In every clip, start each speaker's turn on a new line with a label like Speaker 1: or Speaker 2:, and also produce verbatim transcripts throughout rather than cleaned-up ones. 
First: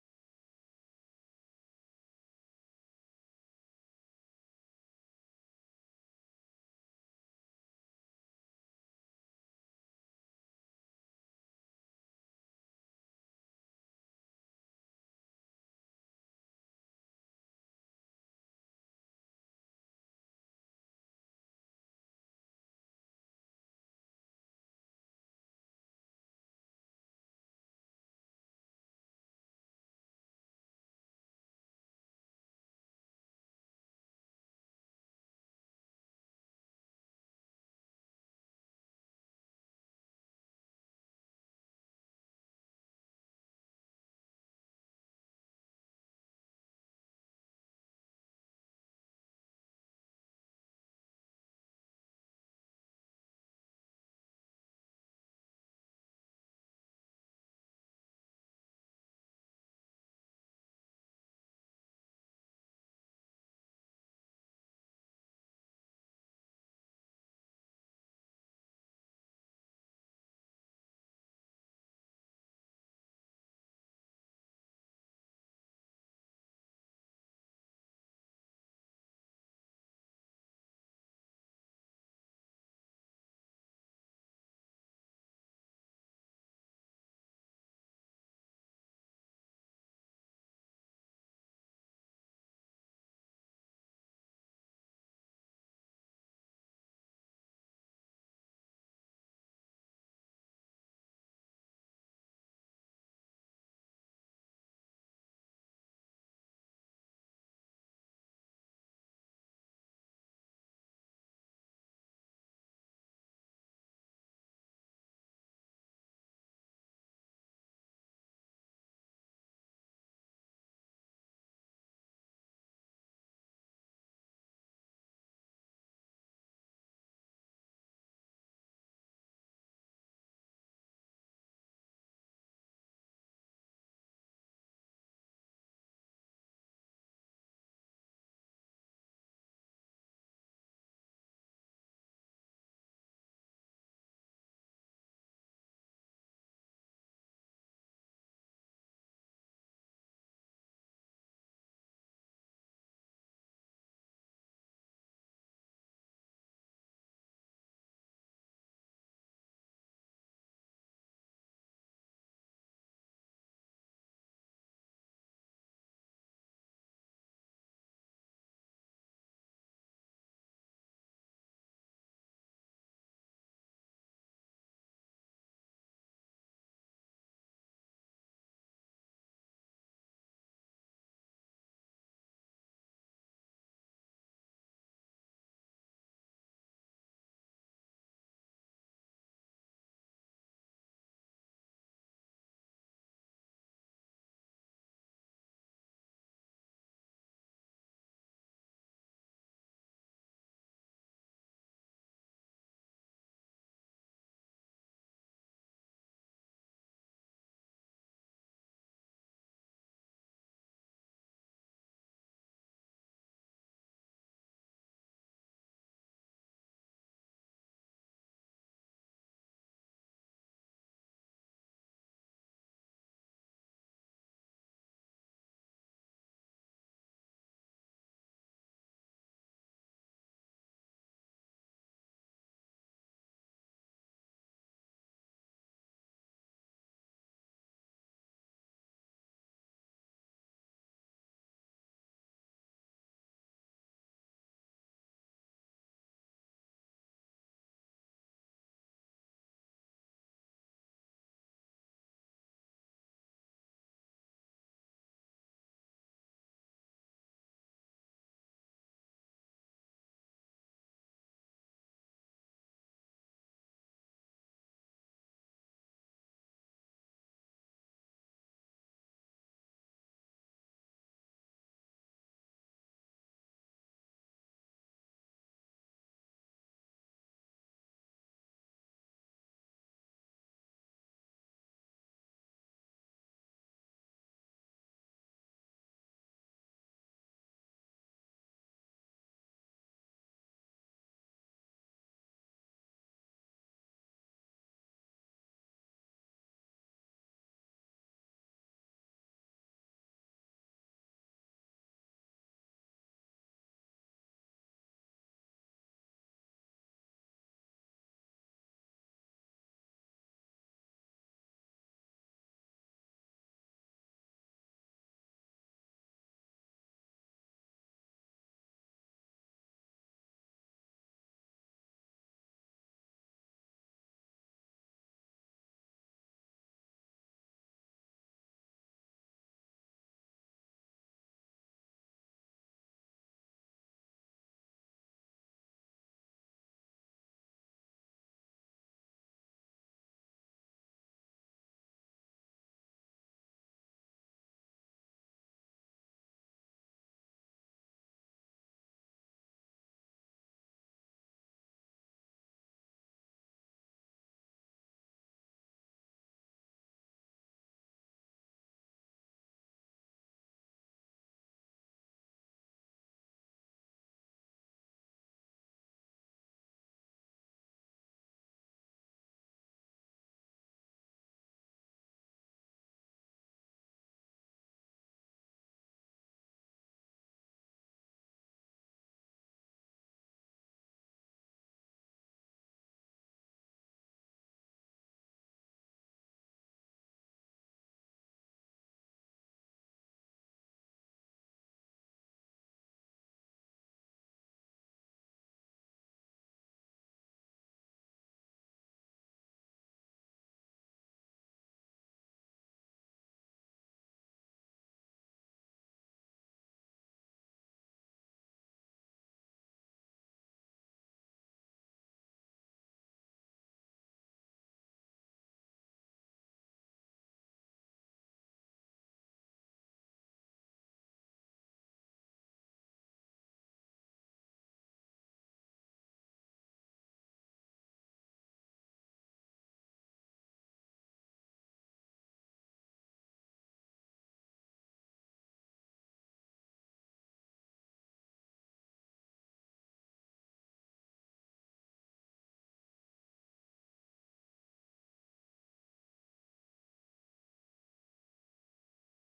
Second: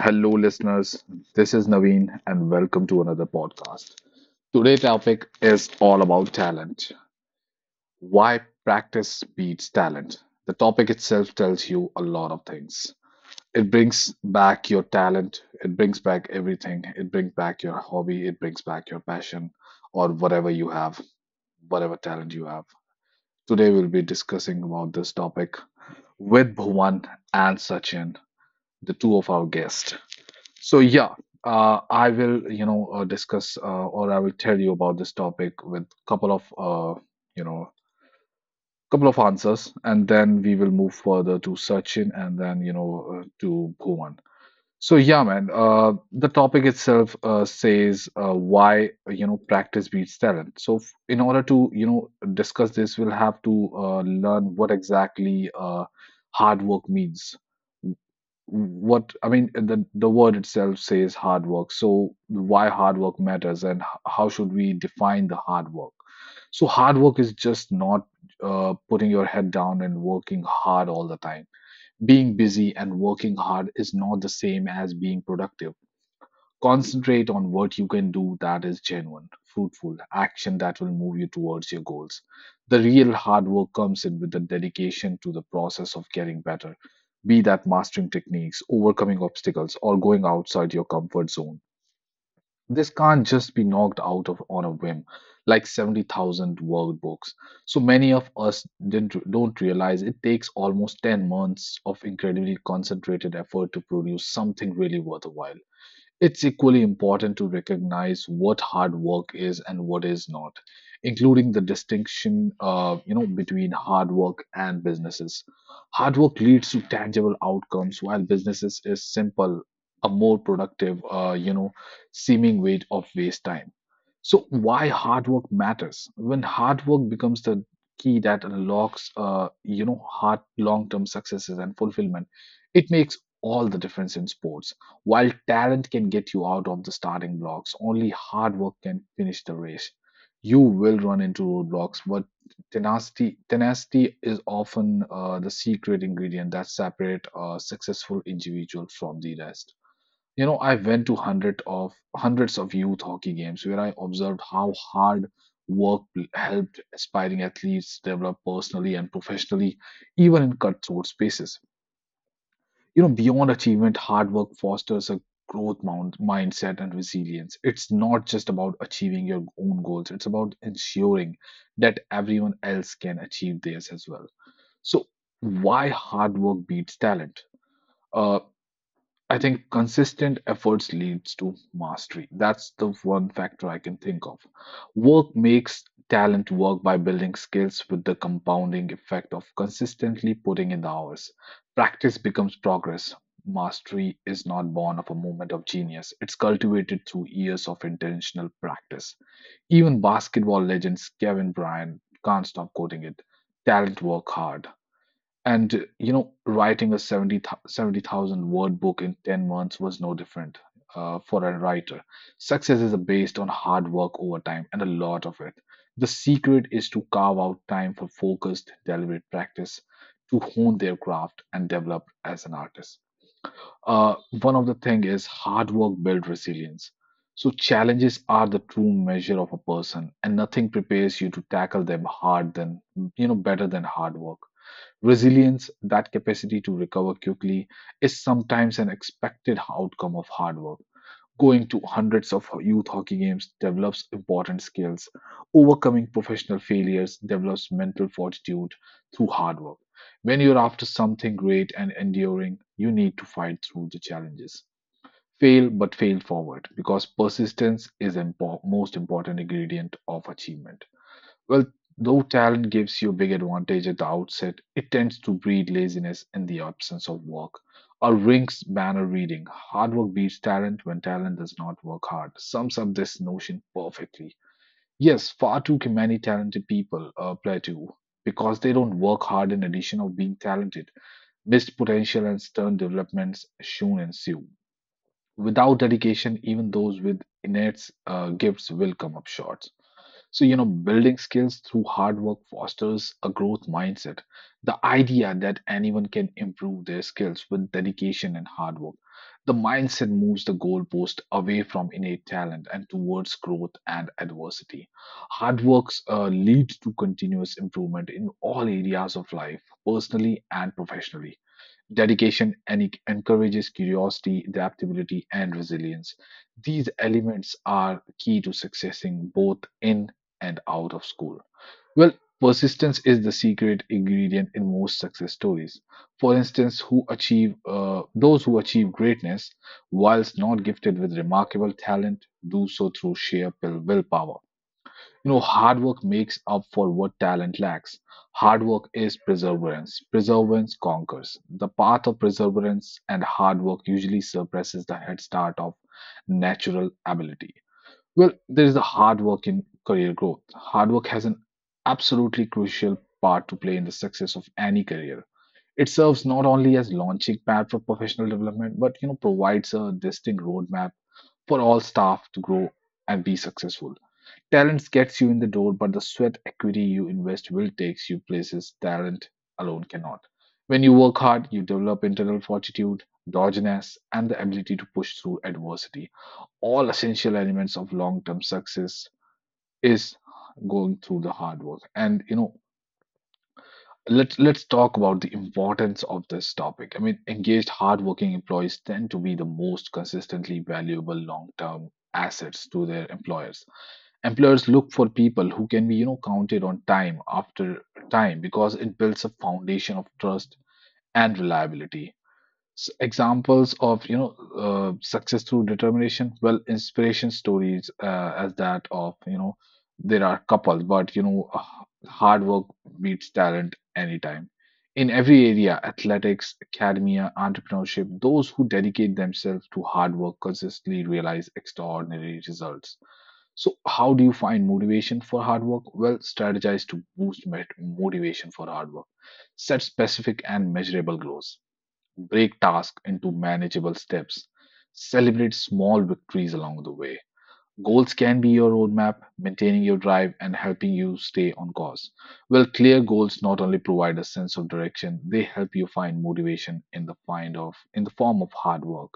Speaker 1: Hello, listeners. This is Naveen, and welcome to another podcast. Today's topic is all about talent. Why practice beats talent. The topic itself tells you a lot of things. It brings back your talent, it brings back everything, it brings back your hobby, it brings back your passion, or whatever you have, whatever talent you have. Today, we'll be discussing about this topic with Bhuvan and Sachin, the two of our guests. So yeah, uh, I will, you know, uh, discuss uh, or I will tell you about this topic with couple of, uh, you know, couple of answers, and then we will move further to Sachin and then, you know, uh, to Bhuvan. So yeah, man, uh, the topic itself uh, says uh, why, you know, practice beats talent. So f- in order to, you know, discuss this, we'll have to uh, learn what exactly uh, hard work means. What I mean, uh, the the word itself says hard work. So why hard work matters, and h- how should we define the hard work? So hard work is just not uh, putting your head down and working hard all the time. Being busy and working hard is not the same as being productive. Concentrate on what you can do that is genuine, fruitful, action that will move you towards your goals. The real hard work comes in with the dedication to the process of getting better, be that mastering techniques, overcoming obstacles, or going outside your comfort zone. This can't just be knocked out of on a whim, like seventy thousand word books. So many of us didn't, don't realize it takes almost ten months of incredibly concentrated effort to produce something really worthwhile. It's equally important to recognize what hard work is and what is not, including the distinction, uh, you know, between hard work and businesses. Hard work leads to tangible outcomes, while businesses is simple, a more productive, uh, you know, seeming way of waste time. So why hard work matters? When hard work becomes the key that unlocks, uh, you know, hard long-term successes and fulfillment, it makes all the difference in sports while talent can get you out of the starting blocks, only hard work can finish the race. You will run into roadblocks, but tenacity tenacity is often uh, the secret ingredient that separates a successful individual from the rest. You know, I went to hundred of hundreds of youth hockey games where I observed how hard work helped aspiring athletes develop personally and professionally, even in cutthroat spaces. You know, beyond achievement, hard work fosters a growth mound, mindset and resilience. It's not just about achieving your own goals, it's about ensuring that everyone else can achieve theirs as well. So, why hard work beats talent? Uh, I think consistent efforts leads to mastery. That's the one factor I can think of. Work makes talent work by building skills with the compounding effect of consistently putting in the hours. Practice becomes progress. Mastery is not born of a moment of genius. It's cultivated through years of intentional practice. Even basketball legends Kevin Bryant can't stop quoting it. Talent work hard. And you know, writing a 70 seventy thousand word book in ten months was no different uh, for a writer. Success is based on hard work over time and a lot of it. The secret is to carve out time for focused, deliberate practice to hone their craft and develop as an artist. Uh, One of the thing is hard work build resilience. So challenges are the true measure of a person, and nothing prepares you to tackle them hard than you know better than hard work. Resilience, that capacity to recover quickly, is sometimes an expected outcome of hard work. Going to hundreds of youth hockey games develops important skills. Overcoming professional failures develops mental fortitude through hard work. When you're after something great and enduring, you need to fight through the challenges. Fail, but fail forward, because persistence is the impo- most important ingredient of achievement. Well, though talent gives you a big advantage at the outset, it tends to breed laziness in the absence of work. A Rink's banner reading, hard work beats talent when talent does not work hard, sums up this notion perfectly. Yes, far too many talented people uh, plateau because they don't work hard in addition of being talented. Missed potential and stern developments soon ensue. Without dedication, even those with innate uh, gifts will come up short. So, you know, building skills through hard work fosters a growth mindset. The idea that anyone can improve their skills with dedication and hard work. The mindset moves the goalpost away from innate talent and towards growth and adversity. Hard works uh, leads to continuous improvement in all areas of life, personally and professionally dedication and encourages curiosity, adaptability, and resilience. These elements are key to successing both in and out of school. Well, persistence is the secret ingredient in most success stories. For instance, who achieve uh, those who achieve greatness, whilst not gifted with remarkable talent, do so through sheer will- willpower. You know, hard work makes up for what talent lacks. Hard work is perseverance. Perseverance conquers. The path of perseverance and hard work usually suppresses the head start of natural ability. Well, there is the hard work in career growth. Hard work has an absolutely crucial part to play in the success of any career. It serves not only as launching pad for professional development, but you know provides a distinct roadmap for all staff to grow and be successful. Talent gets you in the door, but the sweat equity you invest will takes you places talent alone cannot. When you work hard, you develop internal fortitude, doggedness, and the ability to push through adversity. All essential elements of long-term success is going through the hard work. And you know, Let's let's talk about the importance of this topic. I mean, engaged, hardworking employees tend to be the most consistently valuable long-term assets to their employers. Employers look for people who can be, you know, counted on time after time because it builds a foundation of trust and reliability. S- examples of, you know, uh, success through determination, well inspiration stories uh, as that of, you know, there are couple, but you know, h- hard work beats talent anytime, in every area, athletics, academia, entrepreneurship, those who dedicate themselves to hard work consistently realize extraordinary results. So how do you find motivation for hard work? Well, strategize to boost met- motivation for hard work. Set specific and measurable goals. Break tasks into manageable steps. Celebrate small victories along the way. Goals can be your roadmap, maintaining your drive and helping you stay on course. Well, clear goals not only provide a sense of direction, they help you find motivation in the find of in the form of hard work.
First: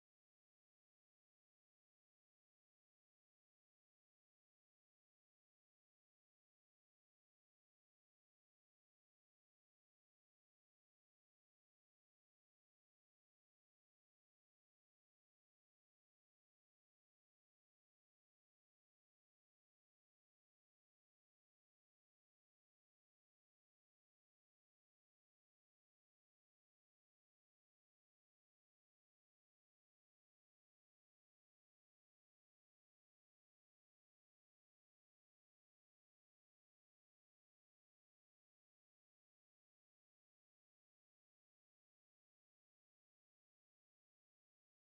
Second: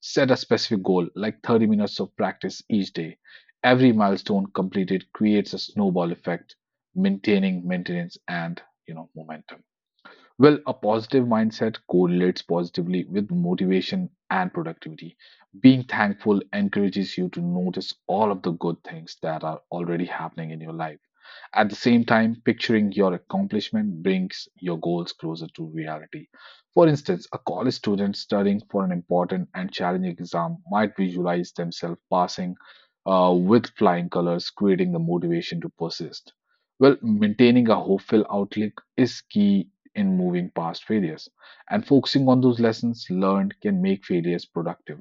Speaker 1: Set a specific goal like thirty minutes of practice each day. Every milestone completed creates a snowball effect, maintaining maintenance and you know momentum. Well, a positive mindset correlates positively with motivation and productivity. Being thankful encourages you to notice all of the good things that are already happening in your life. At the same time, picturing your accomplishment brings your goals closer to reality. For instance, a college student studying for an important and challenging exam might visualize themselves passing uh, with flying colors, creating the motivation to persist. Well, maintaining a hopeful outlook is key in moving past failures. And focusing on those lessons learned can make failures productive.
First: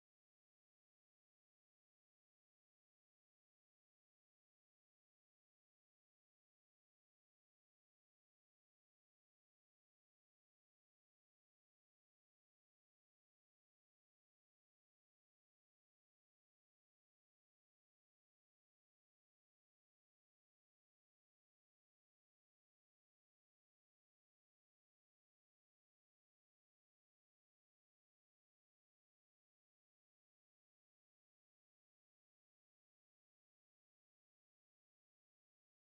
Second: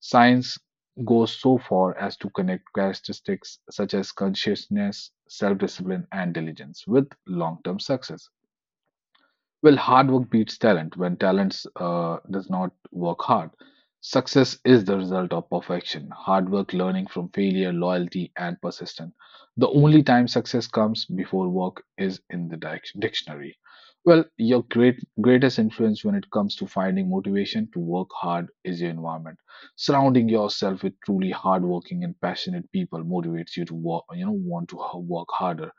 Speaker 1: Science goes so far as to connect characteristics such as consciousness, self discipline, and diligence with long term success. Well, hard work beats talent. When talent uh, does not work hard, success is the result of perfection. Hard work, learning from failure, loyalty, and persistence. The only time success comes before work is in the dic- dictionary. Well, your great greatest influence when it comes to finding motivation to work hard is your environment. Surrounding yourself with truly hardworking and passionate people motivates you to work, you know, want to h- work harder.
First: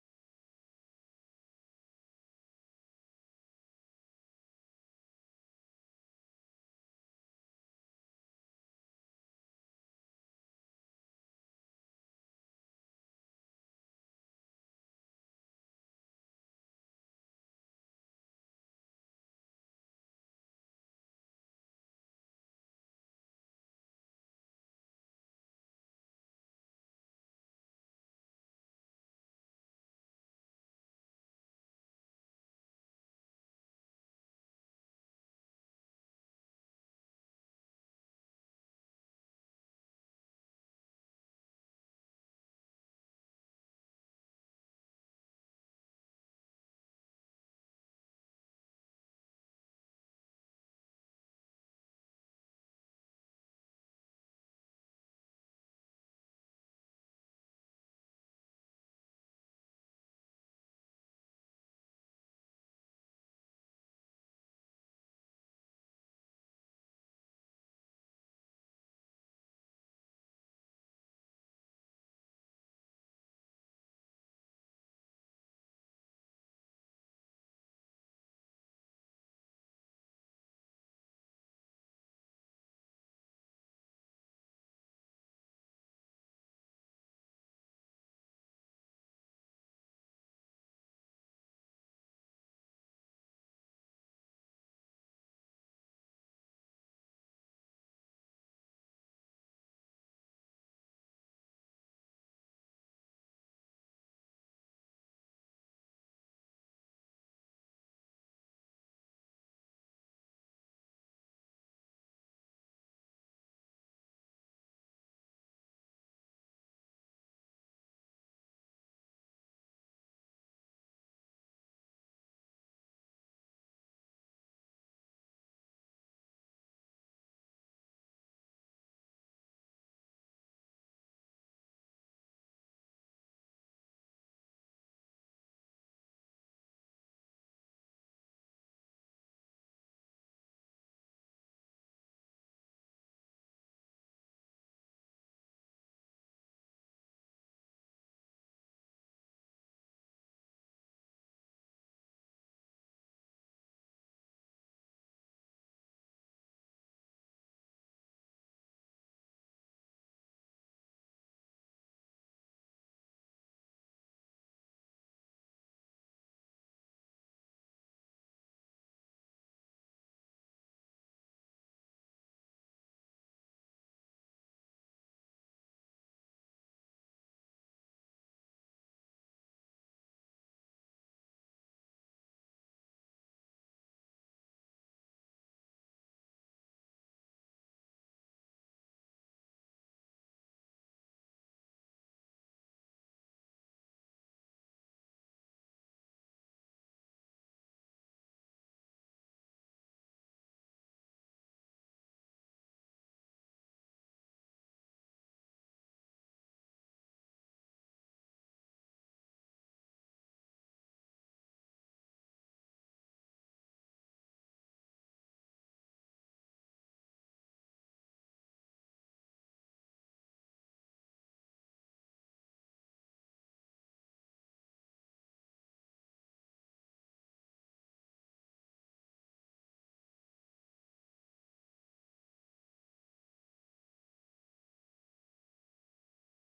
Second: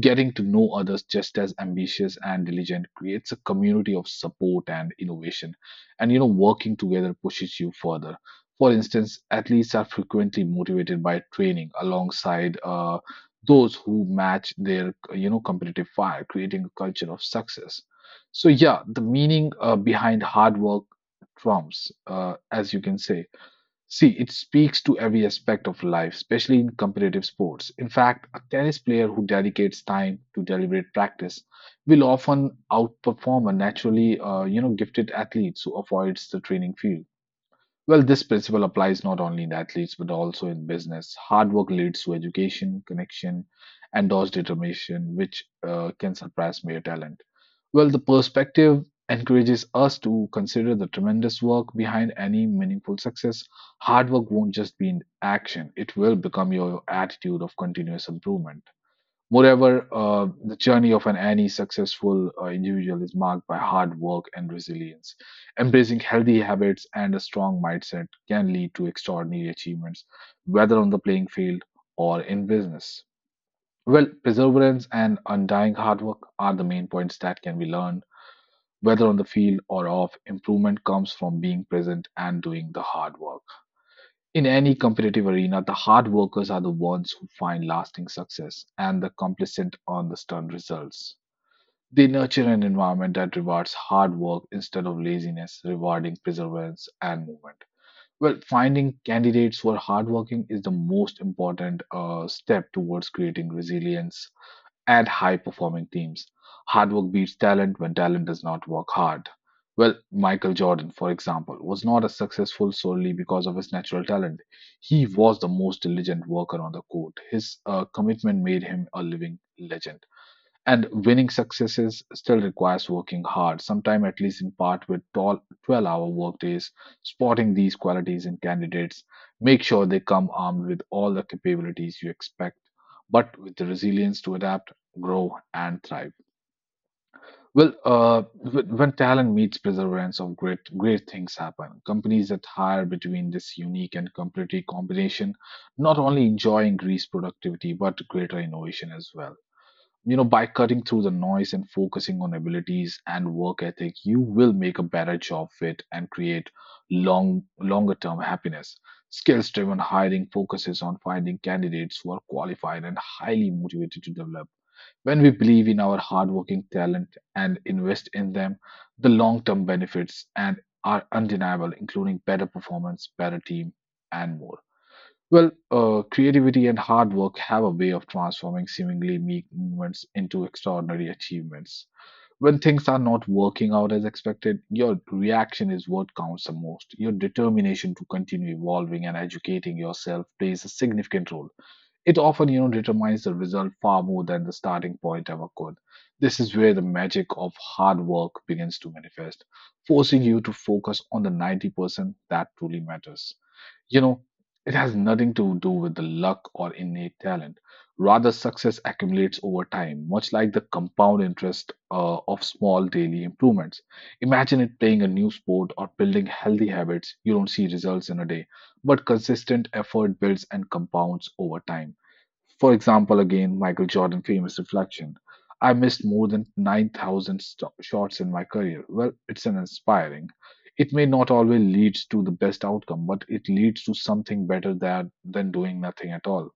Speaker 1: Getting to know others just as ambitious and diligent creates a community of support and innovation. And you know, working together pushes you further. For instance, athletes are frequently motivated by training alongside uh, those who match their you know competitive fire, creating a culture of success. So yeah, the meaning uh, behind hard work trumps, uh, as you can say. See, it speaks to every aspect of life, especially in competitive sports. In fact, a tennis player who dedicates time to deliberate practice will often outperform a naturally, uh, you know, gifted athlete who avoids the training field. Well, this principle applies not only in athletes but also in business. Hard work leads to education, connection, and those determination, which uh, can surpass mere talent. Well, the perspective encourages us to consider the tremendous work behind any meaningful success. Hard work won't just be in action, it will become your attitude of continuous improvement. Moreover, uh, the journey of an any successful uh, individual is marked by hard work and resilience. Embracing healthy habits and a strong mindset can lead to extraordinary achievements, whether on the playing field or in business. Well, perseverance and undying hard work are the main points that can be learned, whether on the field or off. Improvement comes from being present and doing the hard work. In any competitive arena, the hard workers are the ones who find lasting success, and the complacent on the stern results. They nurture an environment that rewards hard work instead of laziness, rewarding perseverance and movement. Well, finding candidates who are hardworking is the most important uh, step towards creating resilience and high performing teams. Hard work beats talent when talent does not work hard. Well, Michael Jordan, for example, was not as successful solely because of his natural talent. He was the most diligent worker on the court. His uh, commitment made him a living legend. And winning successes still requires working hard, sometime at least in part with twelve hour workdays. Spotting these qualities in candidates, make sure they come armed with all the capabilities you expect, but with the resilience to adapt, grow, and thrive. Well, uh, wh- when talent meets perseverance of great, great things happen. Companies that hire between this unique and competitive combination not only enjoy increased productivity but greater innovation as well. You know, by cutting through the noise and focusing on abilities and work ethic, you will make a better job fit and create long longer term happiness. Skills driven hiring focuses on finding candidates who are qualified and highly motivated to develop. When we believe in our hardworking talent and invest in them, the long term benefits and are undeniable, including better performance, better team, and more. Well, uh, creativity and hard work have a way of transforming seemingly meek moments into extraordinary achievements. When things are not working out as expected, your reaction is what counts the most. Your determination to continue evolving and educating yourself plays a significant role. It often, you know, determines the result far more than the starting point ever could. This is where the magic of hard work begins to manifest, forcing you to focus on the ninety percent that truly matters. You know, it has nothing to do with the luck or innate talent. Rather, success accumulates over time, much like the compound interest uh, of small daily improvements. Imagine it playing a new sport or building healthy habits. You don't see results in a day, but consistent effort builds and compounds over time. For example, again, Michael Jordan famous reflection. I missed more than nine thousand sto shots in my career. Well, it's an inspiring. It may not always leads to the best outcome, but it leads to something better than, than doing nothing at all.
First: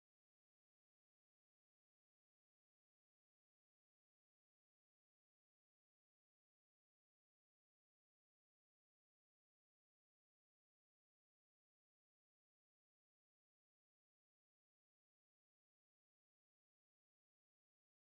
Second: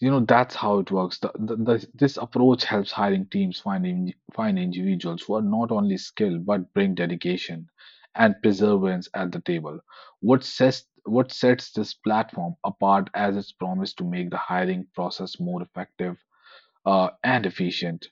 Speaker 1: You know, that's how it works. The, the, the, this approach helps hiring teams find, in, find individuals who are not only skilled but bring dedication and perseverance at the table. What sets, what sets this platform apart as its promise to make the hiring process more effective uh, and efficient.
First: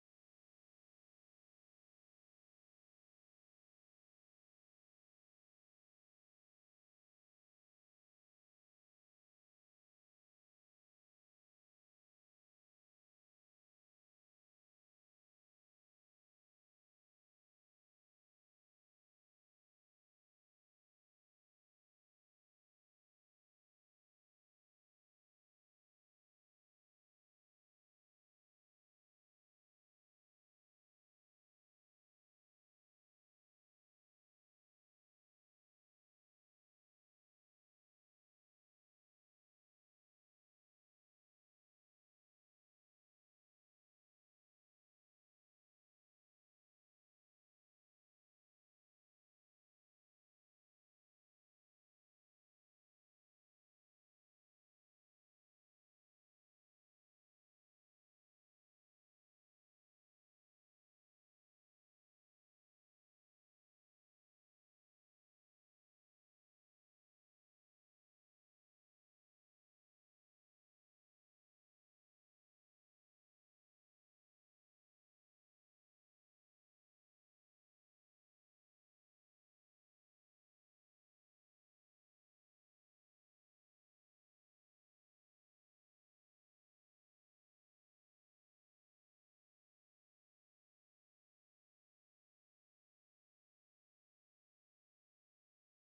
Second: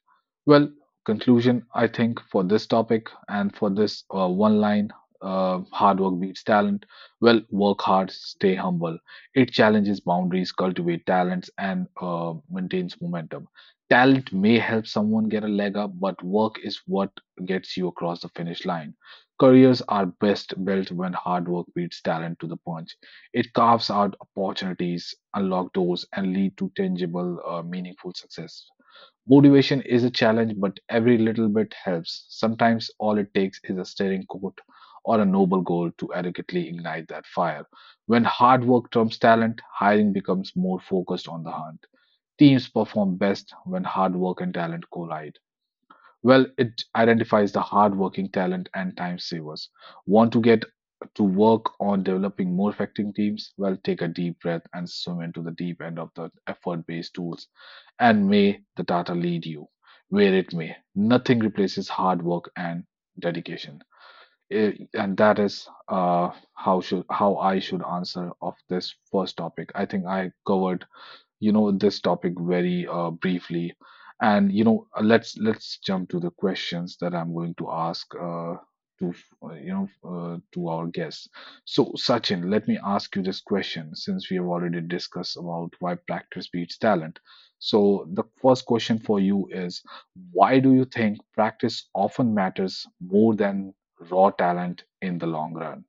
Speaker 1: Well, conclusion, I think, for this topic and for this uh, one line uh, hard work beats talent. Well, work hard, stay humble. It challenges boundaries, cultivate talents, and uh, maintains momentum. Talent may help someone get a leg up, but work is what gets you across the finish line. Careers are best built when hard work beats talent to the punch. It carves out opportunities, unlock doors, and lead to tangible, uh, meaningful success. Motivation is a challenge, but every little bit helps. Sometimes all it takes is a steering quote or a noble goal to adequately ignite that fire. When hard work trumps talent, hiring becomes more focused on the hunt. Teams perform best when hard work and talent collide. Well, it identifies the hardworking talent and time savers. Want to get to work on developing more effective teams? Well, take a deep breath and swim into the deep end of the effort based tools. And may the data lead you where it may. Nothing replaces hard work and dedication. Eh, And that is uh, how should how I should answer of this first topic. I think I covered, you know, this topic very uh, briefly and, you know, uh, let's let's jump to the questions that I'm going to ask, uh, to uh, you know uh, to our guests. So Sachin, let me ask you this question. Since we have already discussed about why practice beats talent, so the first question for you is, why do you think practice often matters more than raw talent in the long run?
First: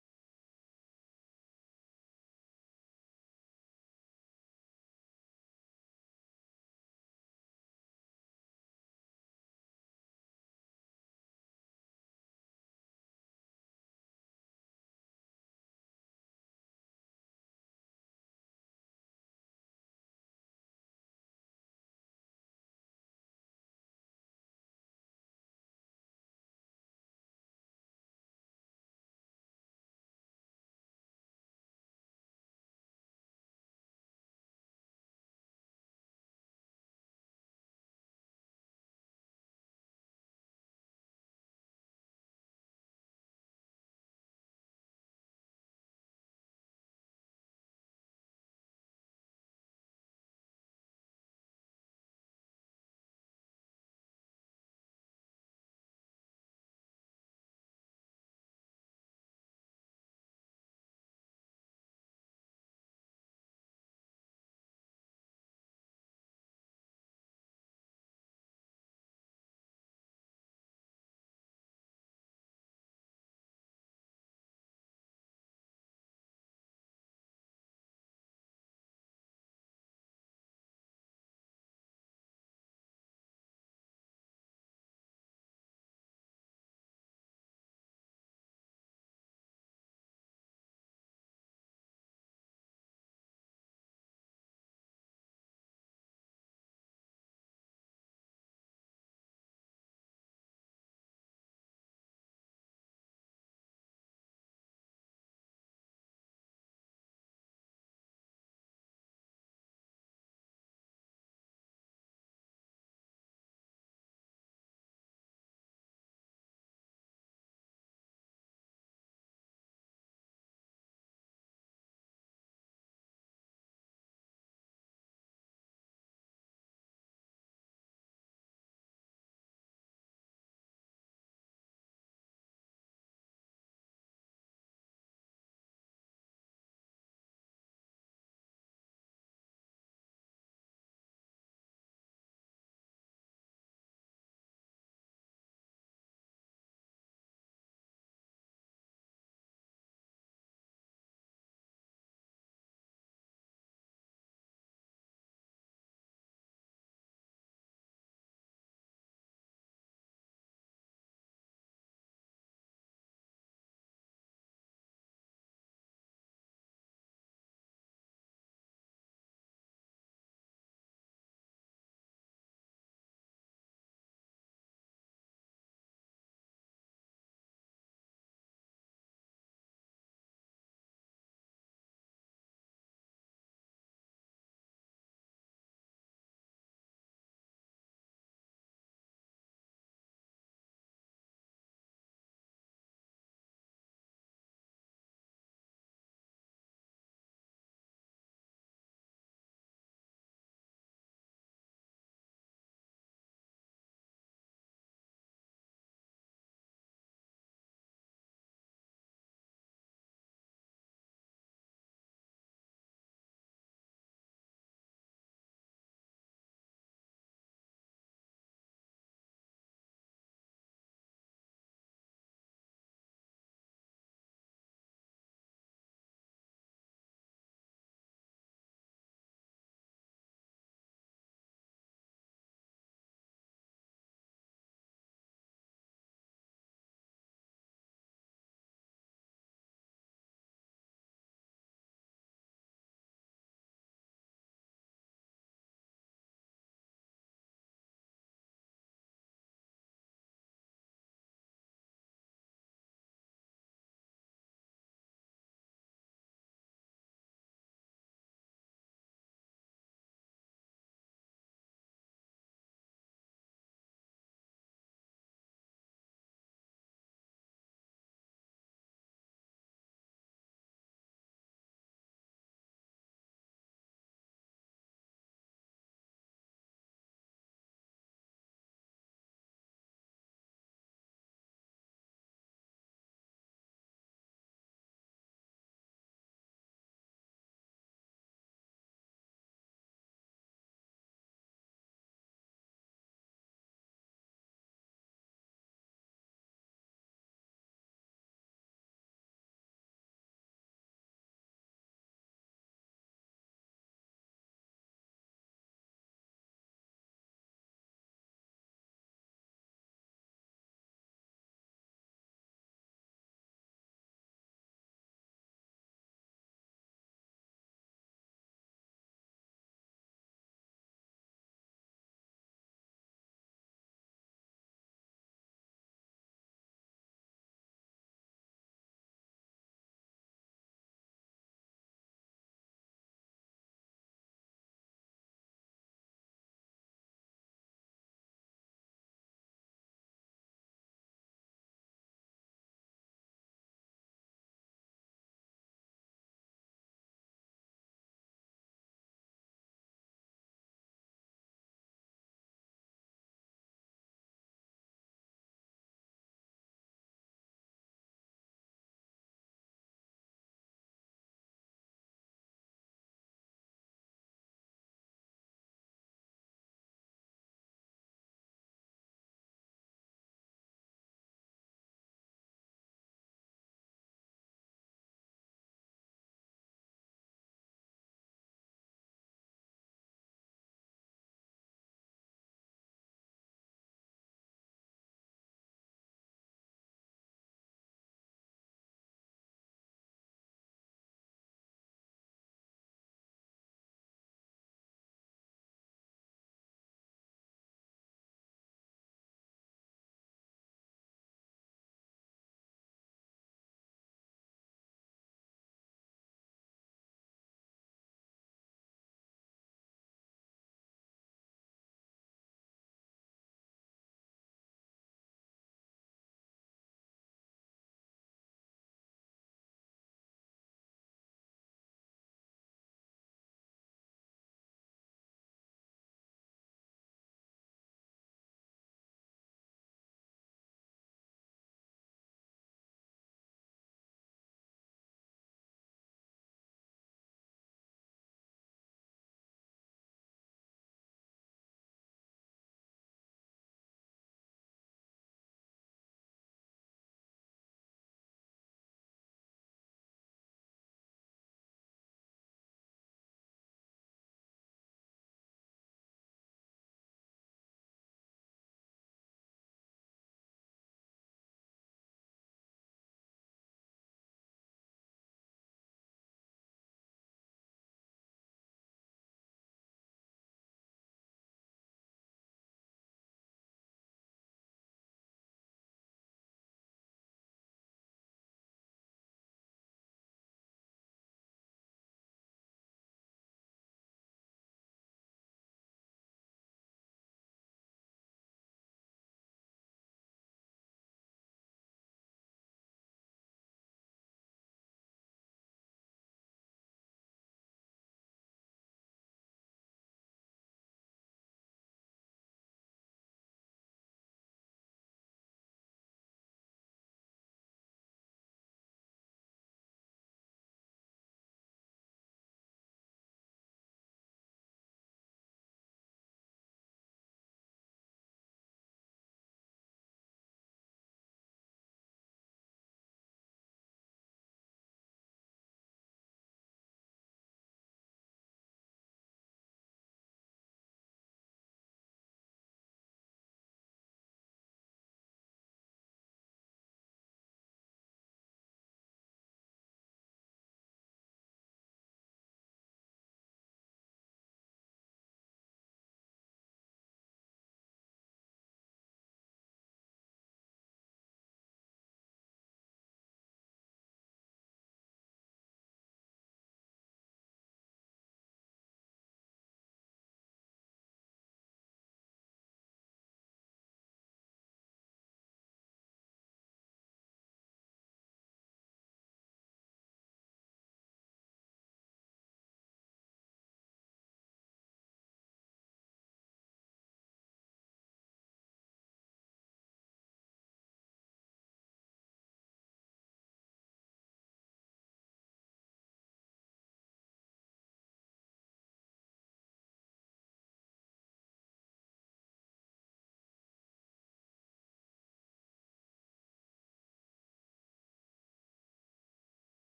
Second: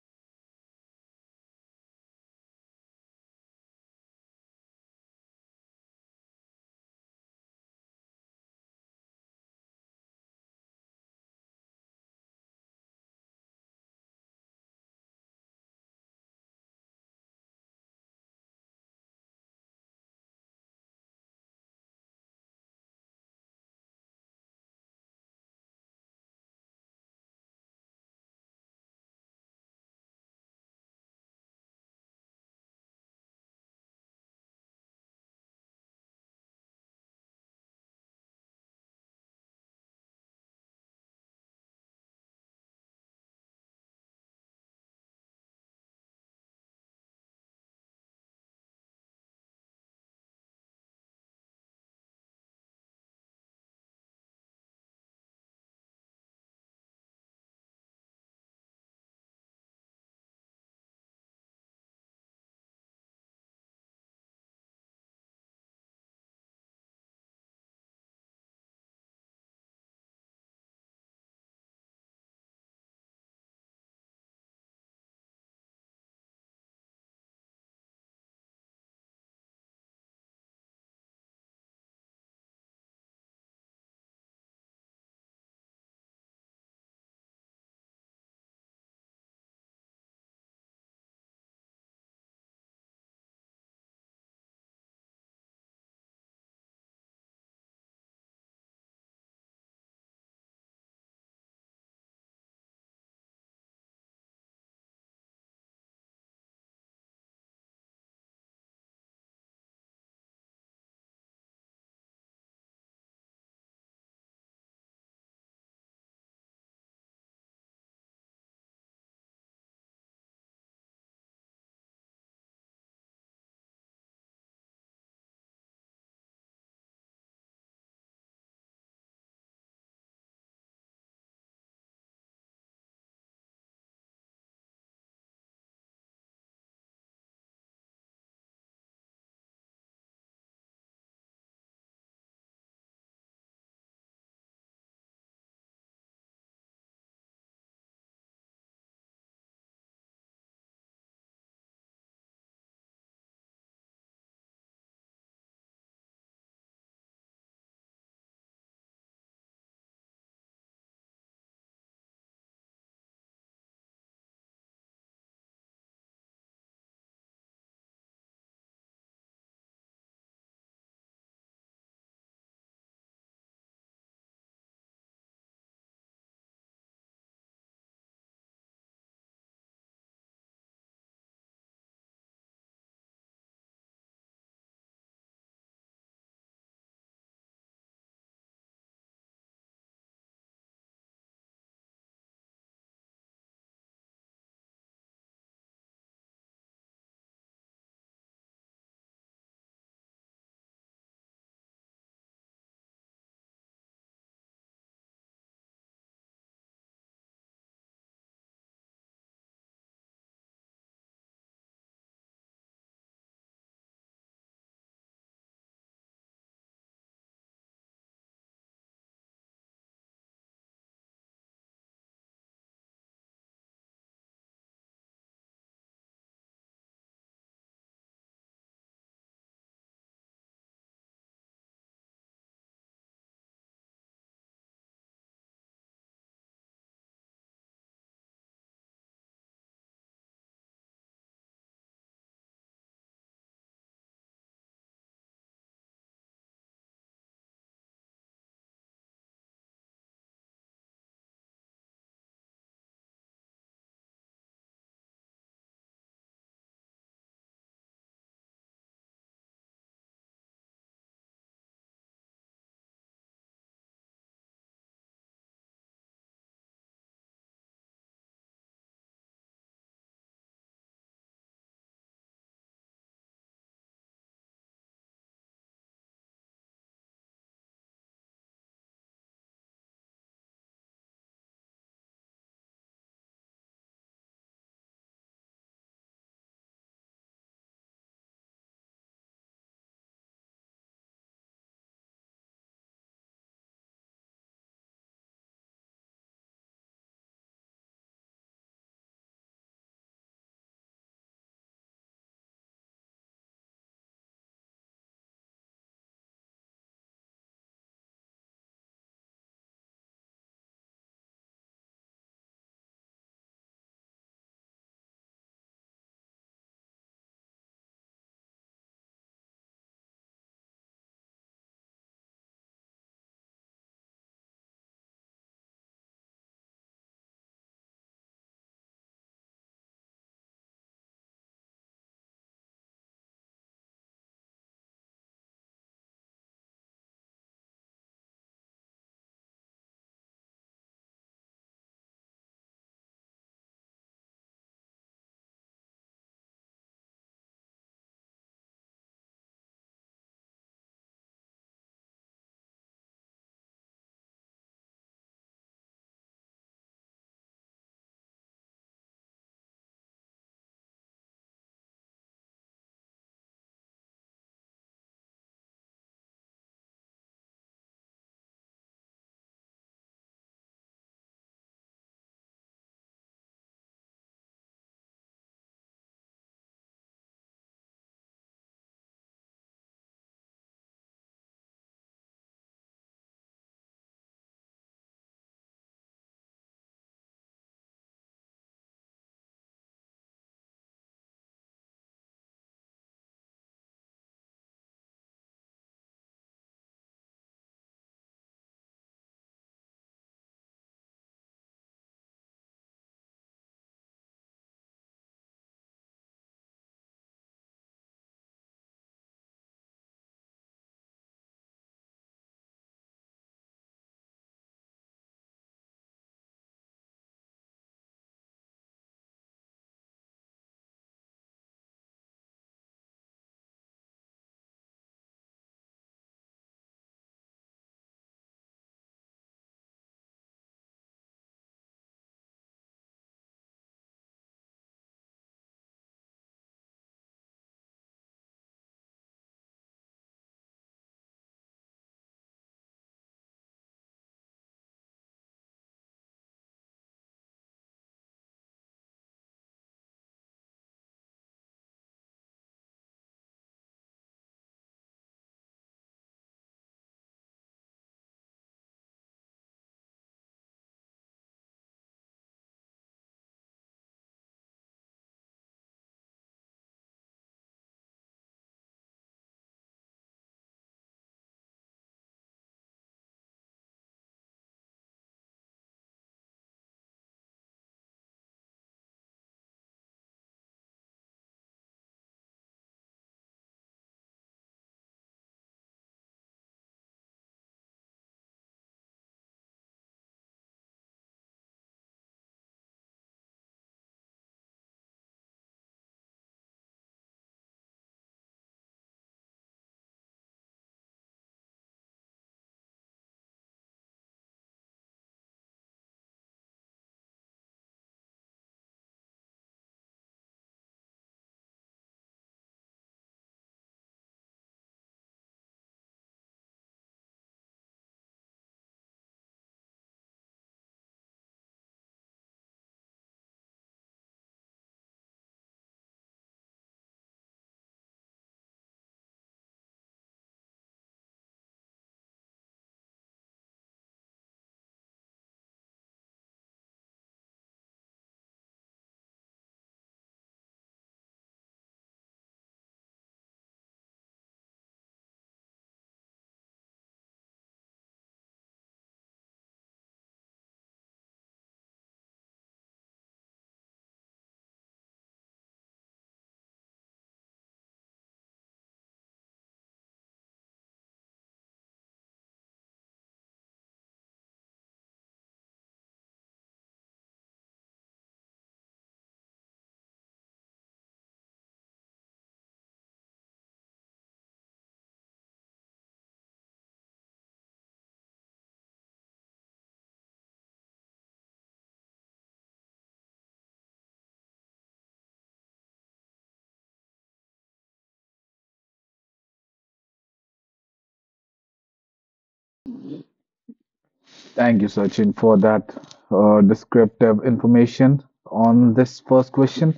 Speaker 1: Thank you, Sachin, for that uh, descriptive information on this first question.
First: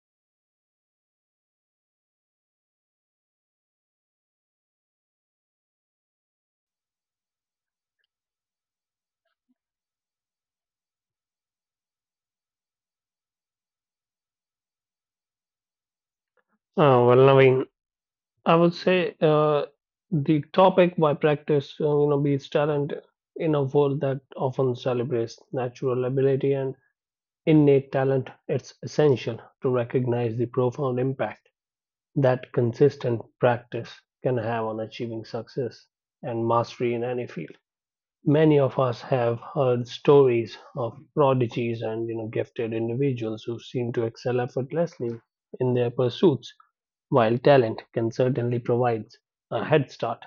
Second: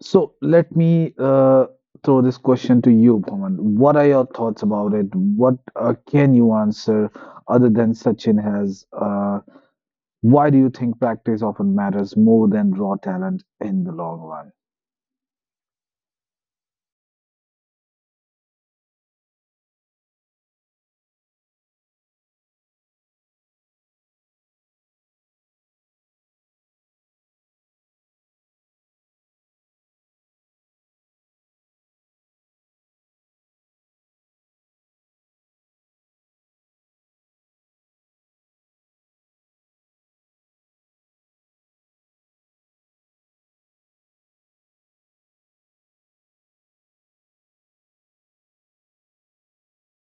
Speaker 1: So let me uh, throw this question to you, Pawan. What are your thoughts about it? What uh, can you answer other than Sachin has? Uh, why do you think practice often matters more than raw talent in the long run?
Speaker 2: Uh, well, Naveen, I would say uh, the topic why practice, uh, you know, beats talent in a world that often celebrates natural ability and innate talent. It's essential to recognize the profound impact that consistent practice can have on achieving success and mastery in any field. Many of us have heard stories of prodigies and you know gifted individuals who seem to excel effortlessly in their pursuits. While talent can certainly provide a head start,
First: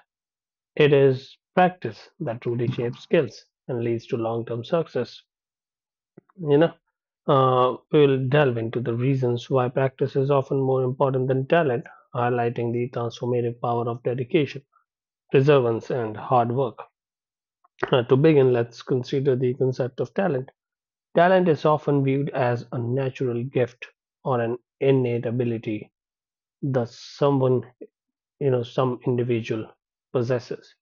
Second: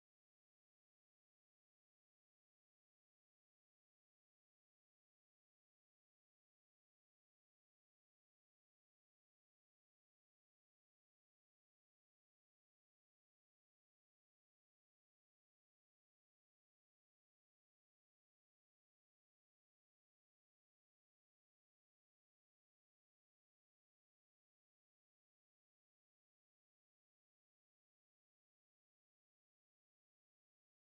Speaker 2: it is practice that truly shapes skills and leads to long term success. You know, uh, we'll delve into the reasons why practice is often more important than talent, highlighting the transformative power of dedication, perseverance, and hard work. Uh, to begin, let's consider the concept of talent. Talent is often viewed as a natural gift or an innate ability, thus, someone you know some individual possesses.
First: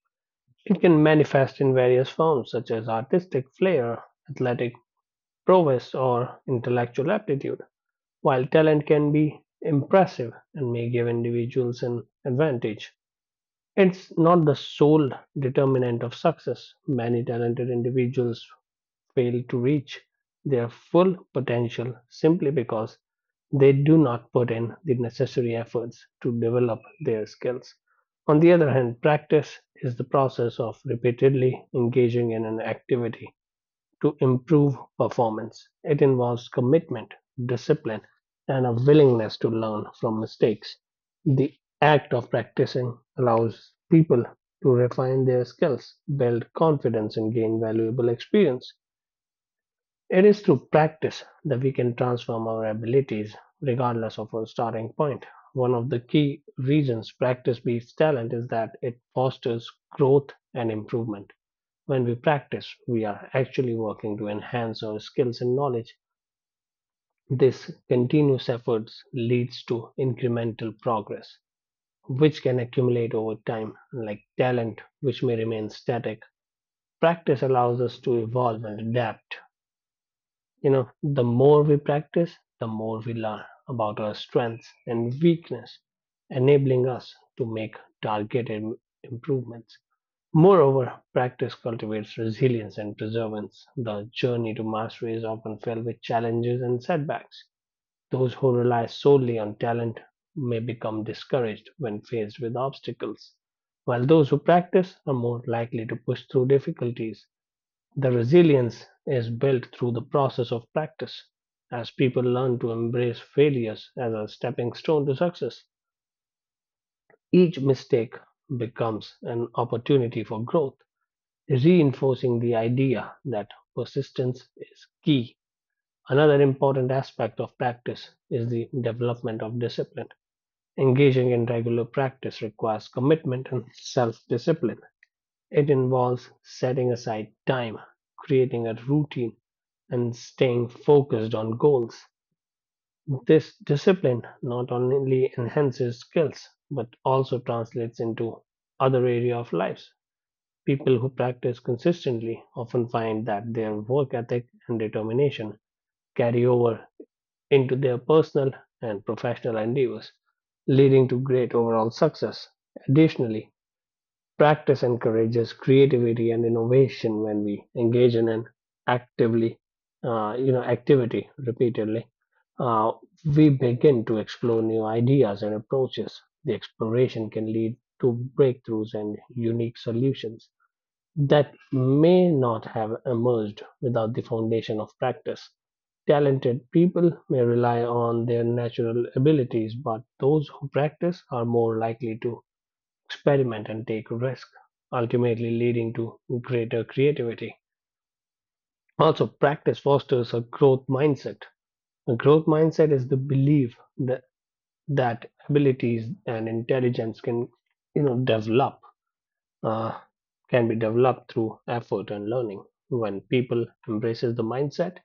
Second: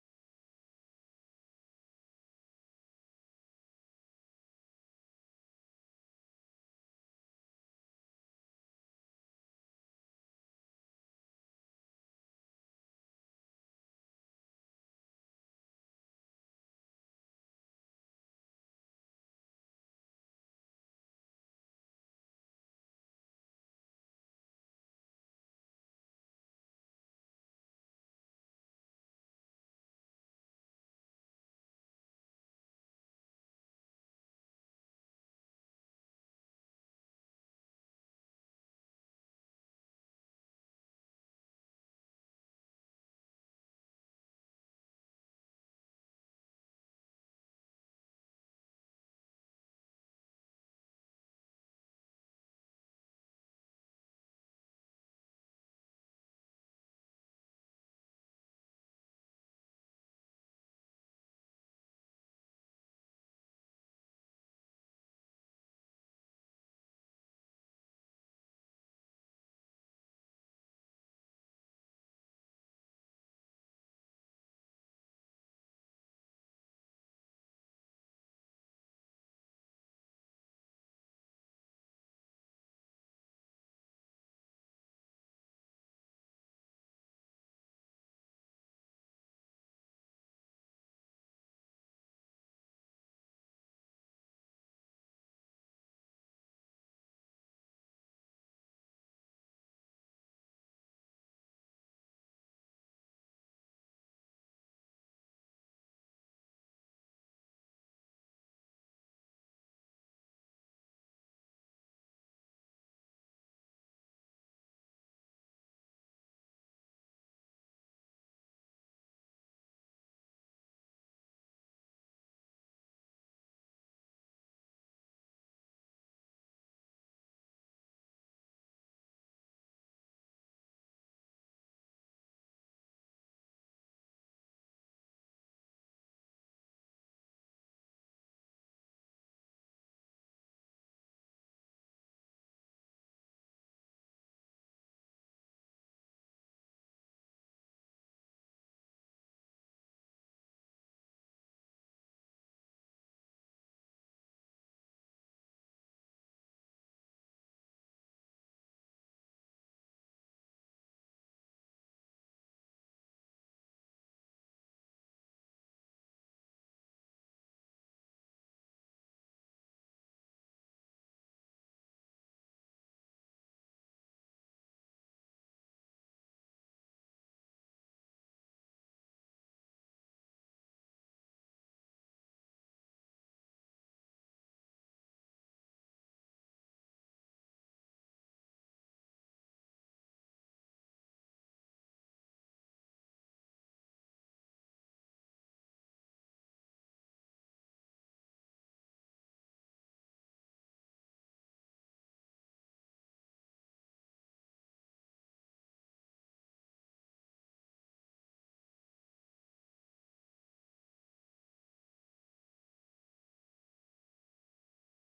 Speaker 2: It can manifest in various forms such as artistic flair, athletic prowess, or intellectual aptitude. While talent can be impressive and may give individuals an advantage, it's not the sole determinant of success. Many talented individuals fail to reach their full potential simply because they do not put in the necessary efforts to develop their skills. On the other hand, practice is the process of repeatedly engaging in an activity to improve performance. It involves commitment, discipline, and a willingness to learn from mistakes. The act of practicing allows people to refine their skills, build confidence, and gain valuable experience. It is through practice that we can transform our abilities regardless of our starting point. One of the key reasons practice beats talent is that it fosters growth and improvement. When we practice, we are actually working to enhance our skills and knowledge. This continuous efforts leads to incremental progress, which can accumulate over time, like talent, which may remain static. Practice allows us to evolve and adapt. You know, the more we practice, the more we learn about our strengths and weakness, enabling us to make targeted improvements. Moreover, practice cultivates resilience and perseverance. The journey to mastery is often filled with challenges and setbacks. Those who rely solely on talent may become discouraged when faced with obstacles, while those who practice are more likely to push through difficulties. The resilience is built through the process of practice, as people learn to embrace failures as a stepping stone to success. Each mistake becomes an opportunity for growth, reinforcing the idea that persistence is key. Another important aspect of practice is the development of discipline. Engaging in regular practice requires commitment and self discipline. It involves setting aside time, creating a routine, and staying focused on goals. This discipline not only enhances skills but also translates into other areas of life. People who practice consistently often find that their work ethic and determination carry over into their personal and professional endeavors, leading to great overall success. Additionally, practice encourages creativity and innovation when we engage in an actively, uh, you know, activity repeatedly. Uh, we begin to explore new ideas and approaches. The exploration can lead to breakthroughs and unique solutions that may not have emerged without the foundation of practice. Talented people may rely on their natural abilities, but those who practice are more likely to experiment and take risk, ultimately leading to greater creativity. Also, practice fosters a growth mindset. A growth mindset is the belief that, that abilities and intelligence can, you know, develop, uh, can be developed through effort and learning. When people embraces the mindset,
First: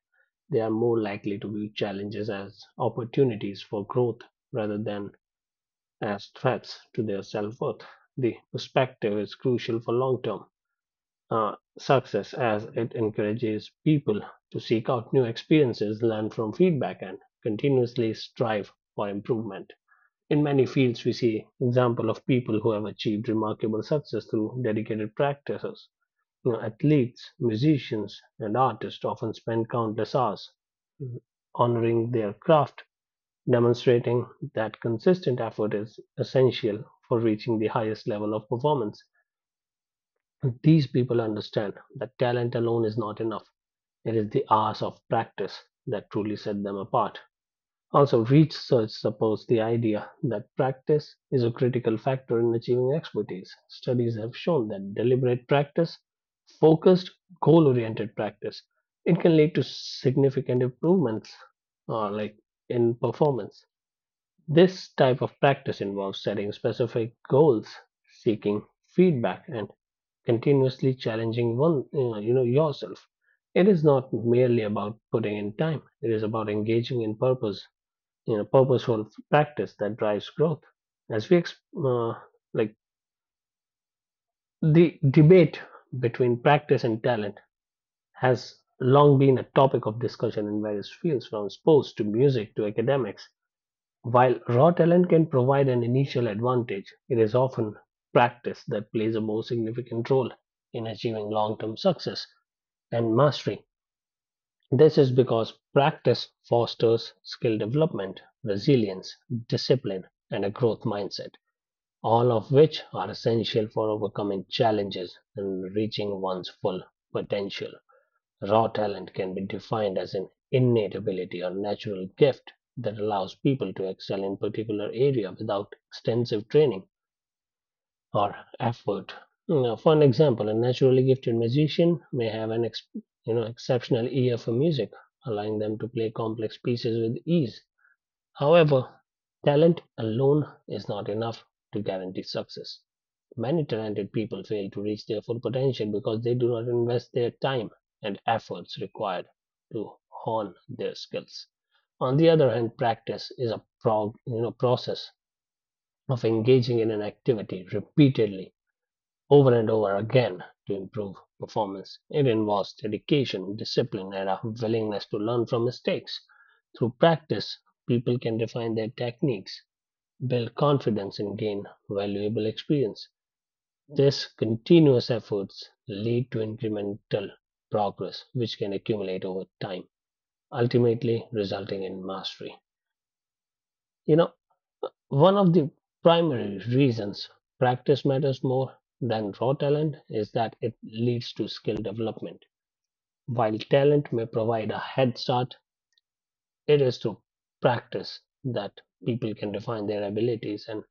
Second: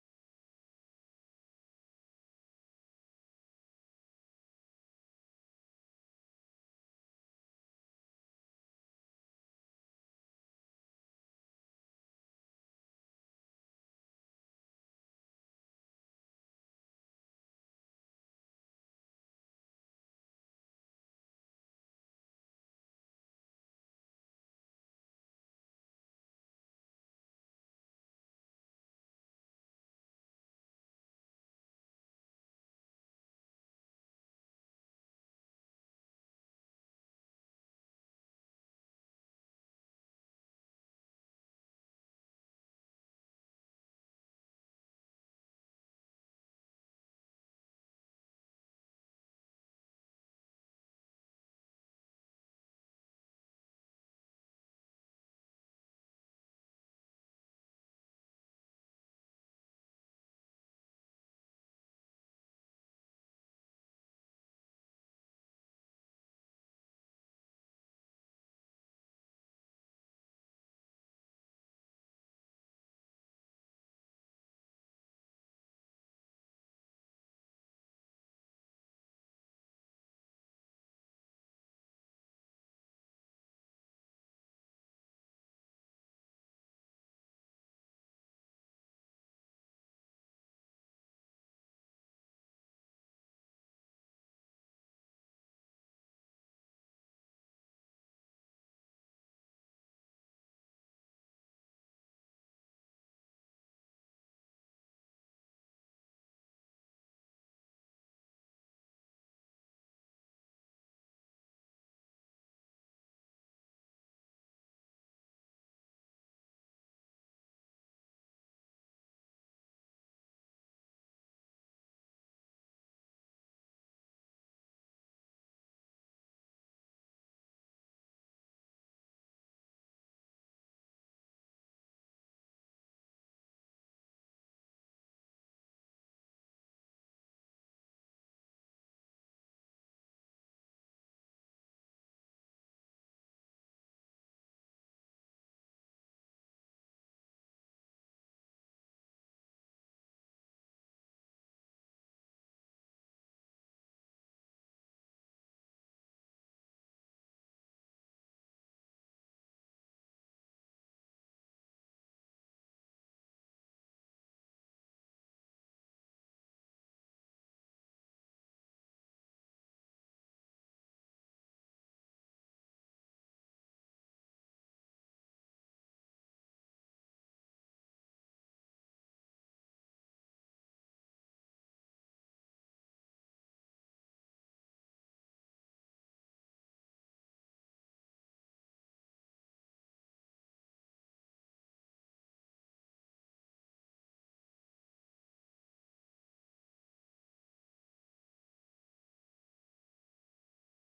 Speaker 2: they are more likely to view challenges as opportunities for growth rather than as threats to their self-worth. The perspective is crucial for long-term uh, success as it encourages people to seek out new experiences, learn from feedback, and continuously strive for improvement. In many fields, we see examples of people who have achieved remarkable success through dedicated practices. You know, athletes, musicians, and artists often spend countless hours honoring their craft, demonstrating that consistent effort is essential for reaching the highest level of performance. These people understand that talent alone is not enough. It is the hours of practice that truly set them apart. Also, research supports the idea that practice is a critical factor in achieving expertise. Studies have shown that deliberate practice, focused, goal oriented practice, it can lead to significant improvements uh, like in performance. This type of practice involves setting specific goals, seeking feedback, and continuously challenging one uh, you know yourself. It is not merely about putting in time. It is about engaging in purpose you know purposeful practice that drives growth. As we ex- uh, like The debate between practice and talent has long been a topic of discussion in various fields from sports to music to academics. While raw talent can provide an initial advantage, it is often practice that plays a more significant role in achieving long-term success and mastery. This is because practice fosters skill development, resilience, discipline, and a growth mindset, all of which are essential for overcoming challenges and reaching one's full potential. Raw talent can be defined as an innate ability or natural gift that allows people to excel in a particular area without extensive training or effort. You know, for an example, a naturally gifted musician may have an ex- you know exceptional ear for music, allowing them to play complex pieces with ease. However, talent alone is not enough to guarantee success. Many talented people fail to reach their full potential because they do not invest their time and efforts required to hone their skills. On the other hand, practice is a prog- you know, process of engaging in an activity repeatedly over and over again to improve performance. It involves dedication, discipline, and a willingness to learn from mistakes. Through practice, people can refine their techniques, build confidence, and gain valuable experience. These continuous efforts lead to incremental progress, which can accumulate over time, ultimately resulting in mastery. You know, One of the primary reasons practice matters more than raw talent is that it leads to skill development. While talent may provide a head start, it is through practice that people can define their abilities and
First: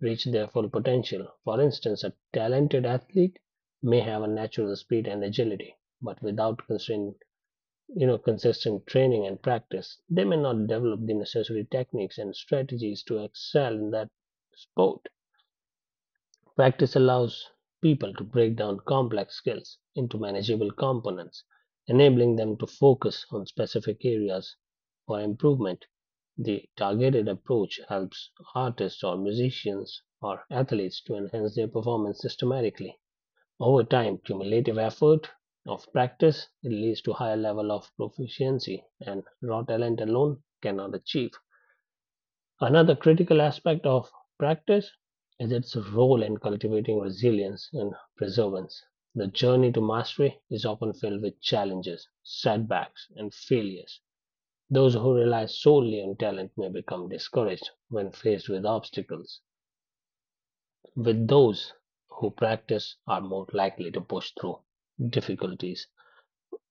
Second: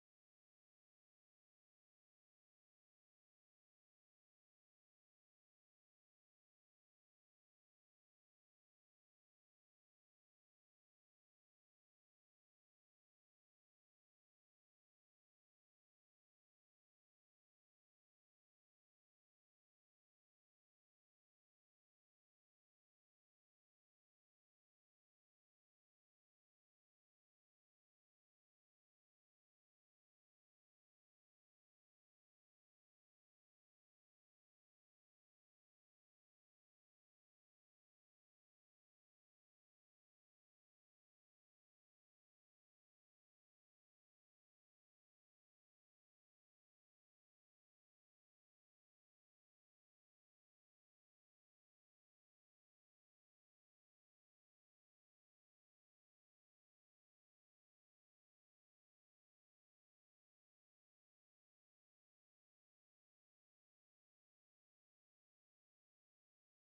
Speaker 2: reach their full potential. For instance, a talented athlete may have a natural speed and agility, but without consistent, you know, consistent training and practice, they may not develop the necessary techniques and strategies to excel in that sport. Practice allows people to break down complex skills into manageable components, enabling them to focus on specific areas for improvement. The targeted approach helps artists or musicians or athletes to enhance their performance systematically. Over time, cumulative effort of practice leads to higher level of proficiency and raw talent alone cannot achieve. Another critical aspect of practice is its role in cultivating resilience and perseverance. The journey to mastery is often filled with challenges, setbacks, and failures. Those who rely solely on talent may become discouraged when faced with obstacles, with those who practice are more likely to push through difficulties.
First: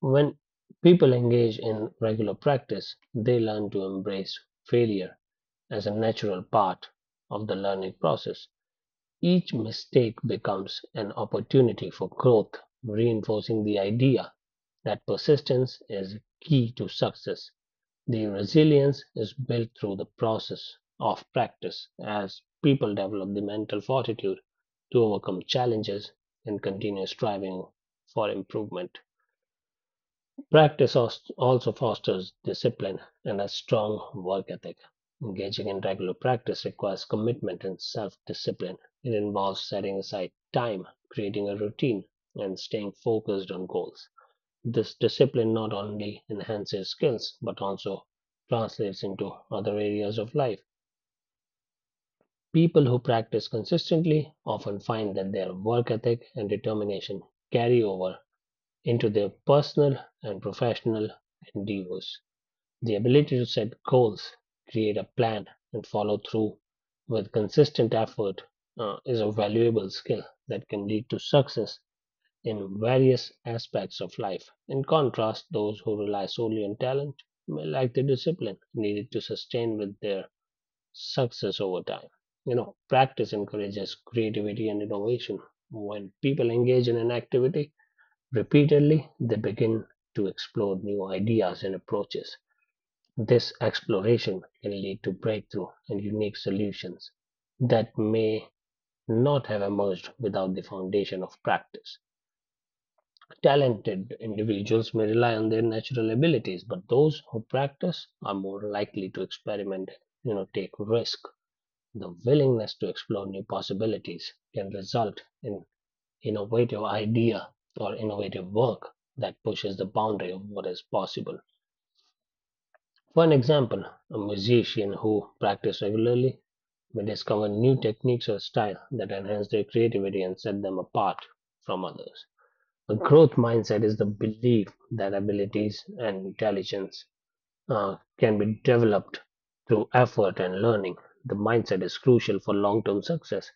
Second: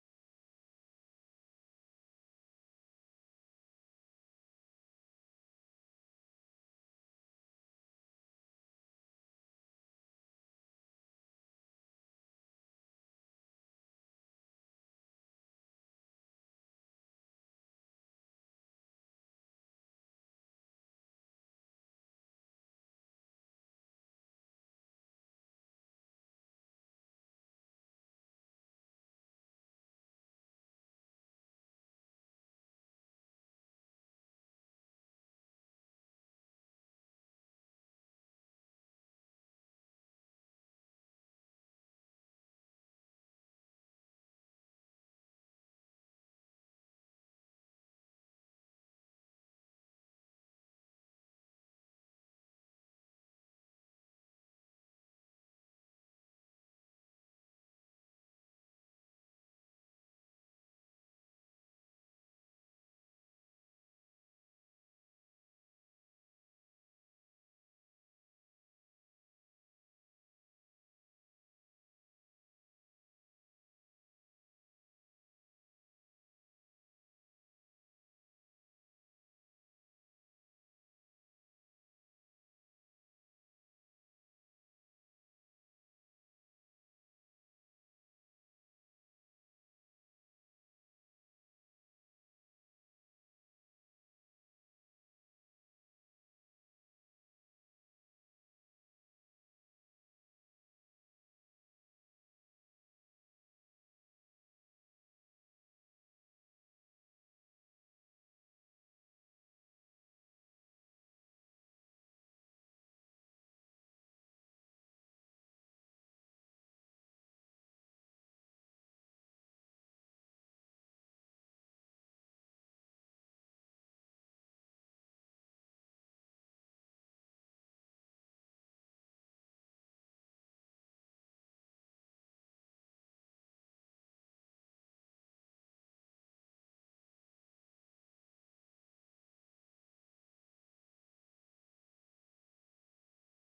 Speaker 2: When people engage in regular practice, they learn to embrace failure as a natural part of the learning process. Each mistake becomes an opportunity for growth, reinforcing the idea that persistence is key to success. The resilience is built through the process of practice as people develop the mental fortitude to overcome challenges and continue striving for improvement. Practice als- also fosters discipline and a strong work ethic. Engaging in regular practice requires commitment and self discipline. It involves setting aside time, creating a routine, and staying focused on goals. This discipline not only enhances skills but also translates into other areas of life. People who practice consistently often find that their work ethic and determination carry over into their personal and professional endeavors. The ability to set goals, create a plan, and follow through with consistent effort uh, is a valuable skill that can lead to success in various aspects of life. In contrast, those who rely solely on talent may lack the discipline needed to sustain with their success over time. You know, practice encourages creativity and innovation. When people engage in an activity repeatedly, they begin to explore new ideas and approaches. This exploration can lead to breakthrough and unique solutions that may not have emerged without the foundation of practice. Talented individuals may rely on their natural abilities, but those who practice are more likely to experiment, you know, take risk. The willingness to explore new possibilities can result in innovative idea or innovative work that pushes the boundary of what is possible. For an example, a musician who practice regularly may discover new techniques or style that enhance their creativity and set them apart from others. A growth mindset is the belief that abilities and intelligence uh, can be developed through effort and learning. The mindset is crucial for long term success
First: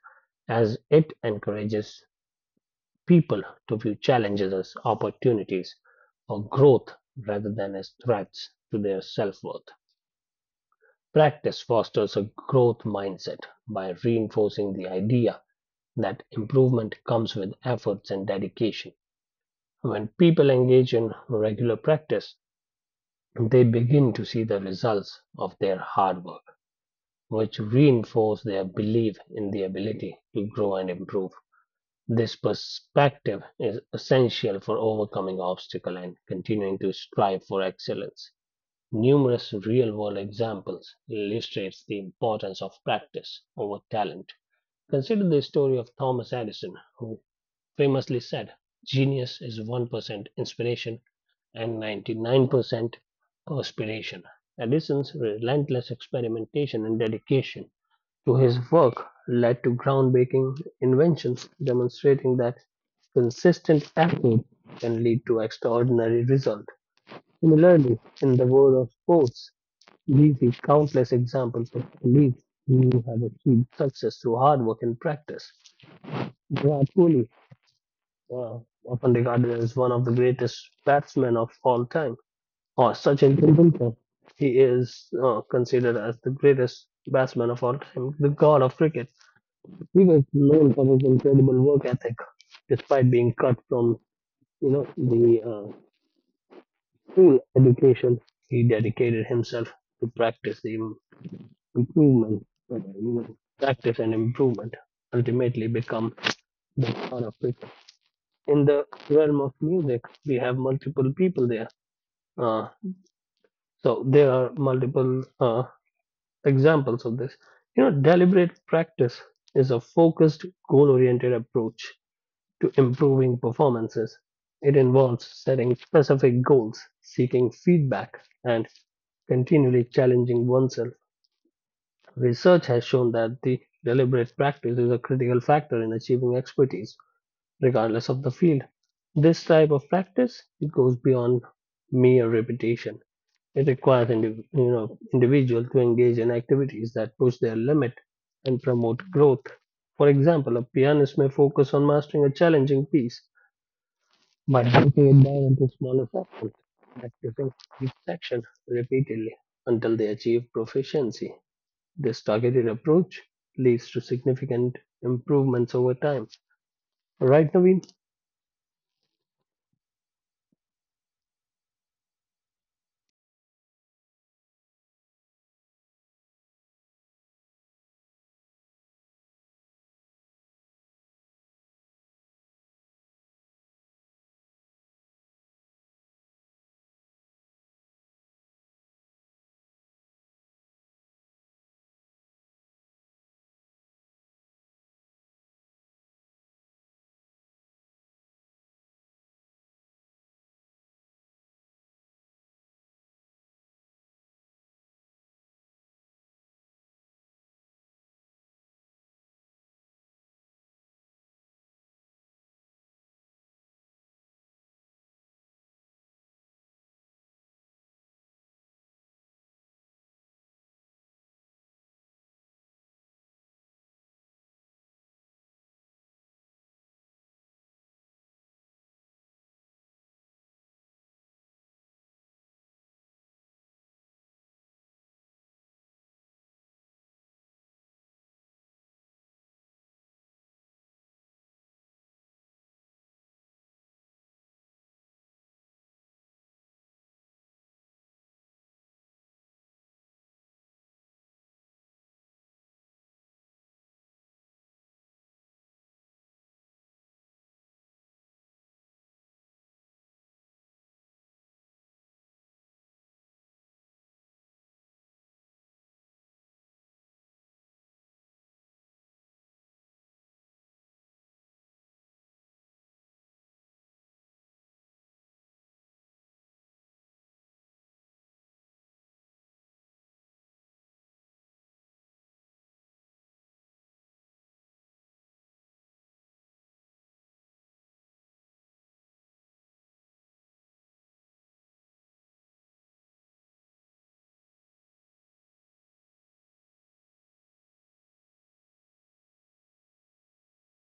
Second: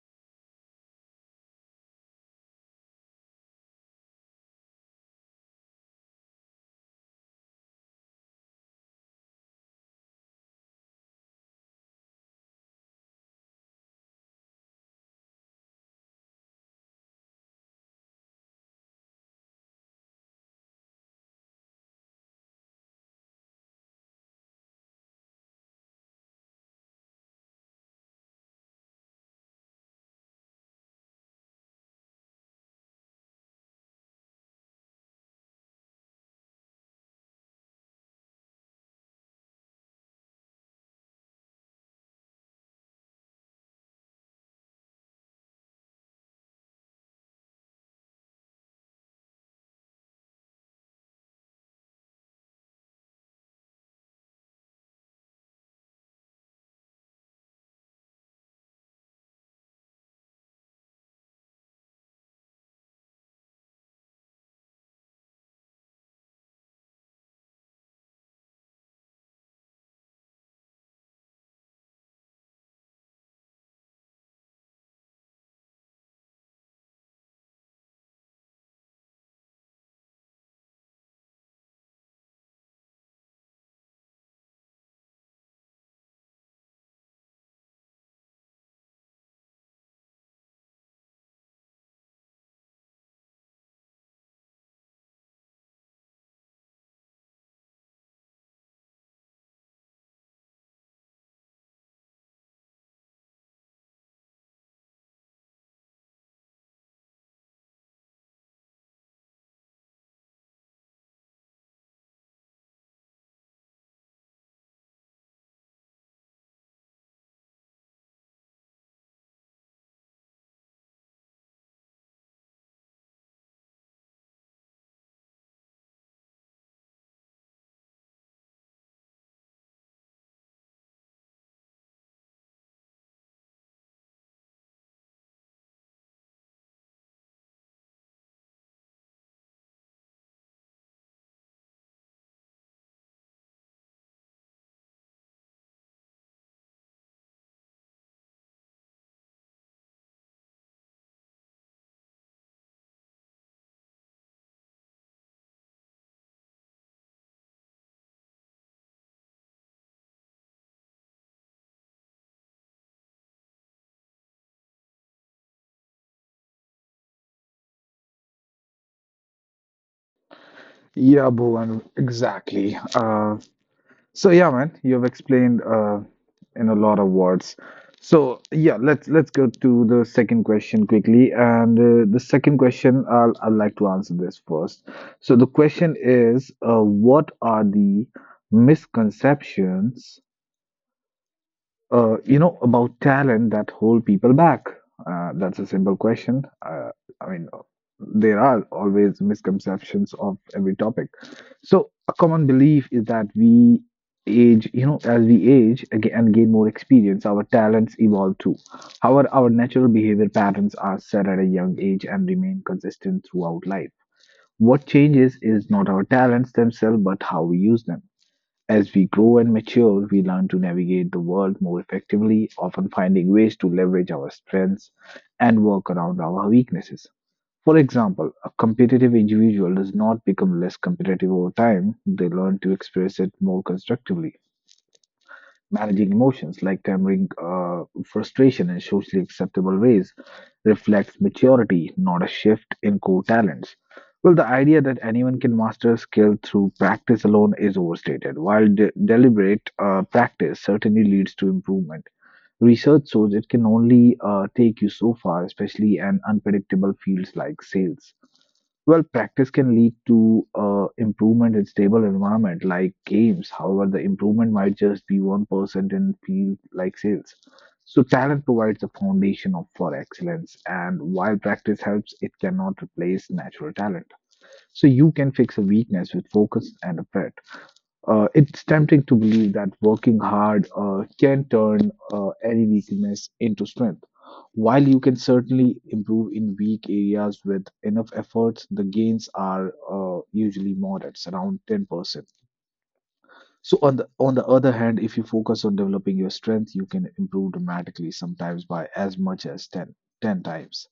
Speaker 2: as it encourages people to view challenges as opportunities for growth rather than as threats to their self worth. Practice fosters a growth mindset by reinforcing the idea that improvement comes with efforts and dedication. When people engage in regular practice, they begin to see the results of their hard work, which reinforce their belief in the ability to grow and improve. This perspective is essential for overcoming obstacles and continuing to strive for excellence. Numerous real-world examples illustrates the importance of practice over talent. Consider the story of Thomas Edison, who famously said, "Genius is one percent inspiration and ninety-nine percent perspiration." Edison's relentless experimentation and dedication to his work led to groundbreaking inventions, demonstrating that consistent effort can lead to extraordinary results. Similarly, in the world of sports, we see countless examples of colleagues who have achieved success through hard work and practice. Virat Kohli, uh, often regarded as one of the greatest batsmen of all time, or Sachin Tendulkar, he is uh, considered as the greatest batsman of all time, the god of cricket. He was known for his incredible work ethic, despite being cut from you know the uh, school education. He dedicated himself to practice the improvement, whether you know, practice and improvement ultimately become the son of it. In the realm of music, we have multiple people there. Uh, so there are multiple uh, examples of this. You know, deliberate practice is a focused, goal oriented approach to improving performances. It involves setting specific goals, seeking feedback, and continually challenging oneself. Research has shown that the deliberate practice is a critical factor in achieving expertise, regardless of the field. This type of practice it goes beyond mere repetition. It requires indiv- you know individual to engage in activities that push their limit and promote growth. For example, a pianist may focus on mastering a challenging piece by breaking it down into smaller sections, practicing each section repeatedly until they achieve proficiency. This targeted approach leads to significant improvements over time. Right, Naveen?
Speaker 1: Yeah, Bhuvan, exactly. Uh, So yeah, man, you've explained uh, in a lot of words. So yeah, let's let's go to the second question quickly. And uh, the second question, I'll I'd like to answer this first. So the question is, uh, what are the misconceptions, uh, you know, about talent that hold people back. Uh, that's a simple question. Uh, I mean, there are always misconceptions of every topic. So, a common belief is that we age, you know, as we age aga and gain more experience, our talents evolve too. However, our natural behavior patterns are set at a young age and remain consistent throughout life. What changes is not our talents themselves, but how we use them. As we grow and mature, we learn to navigate the world more effectively, often finding ways to leverage our strengths and work around our weaknesses. For example, a competitive individual does not become less competitive over time, they learn to express it more constructively. Managing emotions like tempering uh, frustration in socially acceptable ways reflects maturity, not a shift in core talents. Well, the idea that anyone can master a skill through practice alone is overstated. While de- deliberate uh, practice certainly leads to improvement, research shows it can only uh, take you so far, especially in unpredictable fields like sales. Well, practice can lead to uh, improvement in stable environment like games. However, the improvement might just be one percent in field like sales. So talent provides a foundation of, for excellence, and while practice helps, it cannot replace natural talent. So you can fix a weakness with focus and effort. Uh, it's tempting to believe that working hard uh, can turn uh, any weakness into strength. While you can certainly improve in weak areas with enough efforts, the gains are uh, usually modest, around ten percent. So on the on the other hand, if you focus on developing your strength, you can improve dramatically, sometimes by as much as ten, ten times.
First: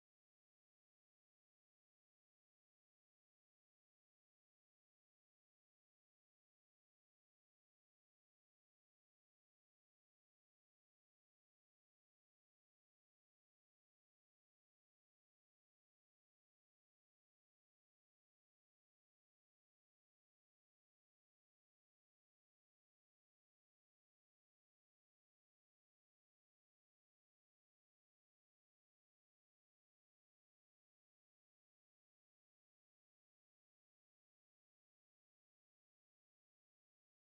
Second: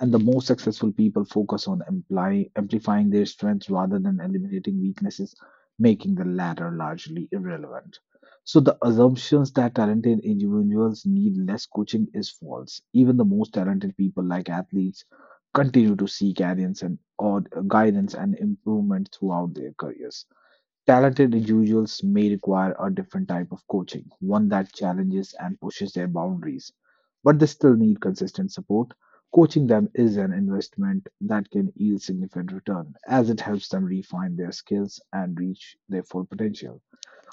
Speaker 1: And the most successful people focus on imply, amplifying their strengths rather than eliminating weaknesses, making the latter largely irrelevant. So, the assumptions that talented individuals need less coaching is false. Even the most talented people, like athletes, continue to seek guidance and, or guidance and improvement throughout their careers. Talented individuals may require a different type of coaching, one that challenges and pushes their boundaries, but they still need consistent support. Coaching them is an investment that can yield significant return as it helps them refine their skills and reach their full potential.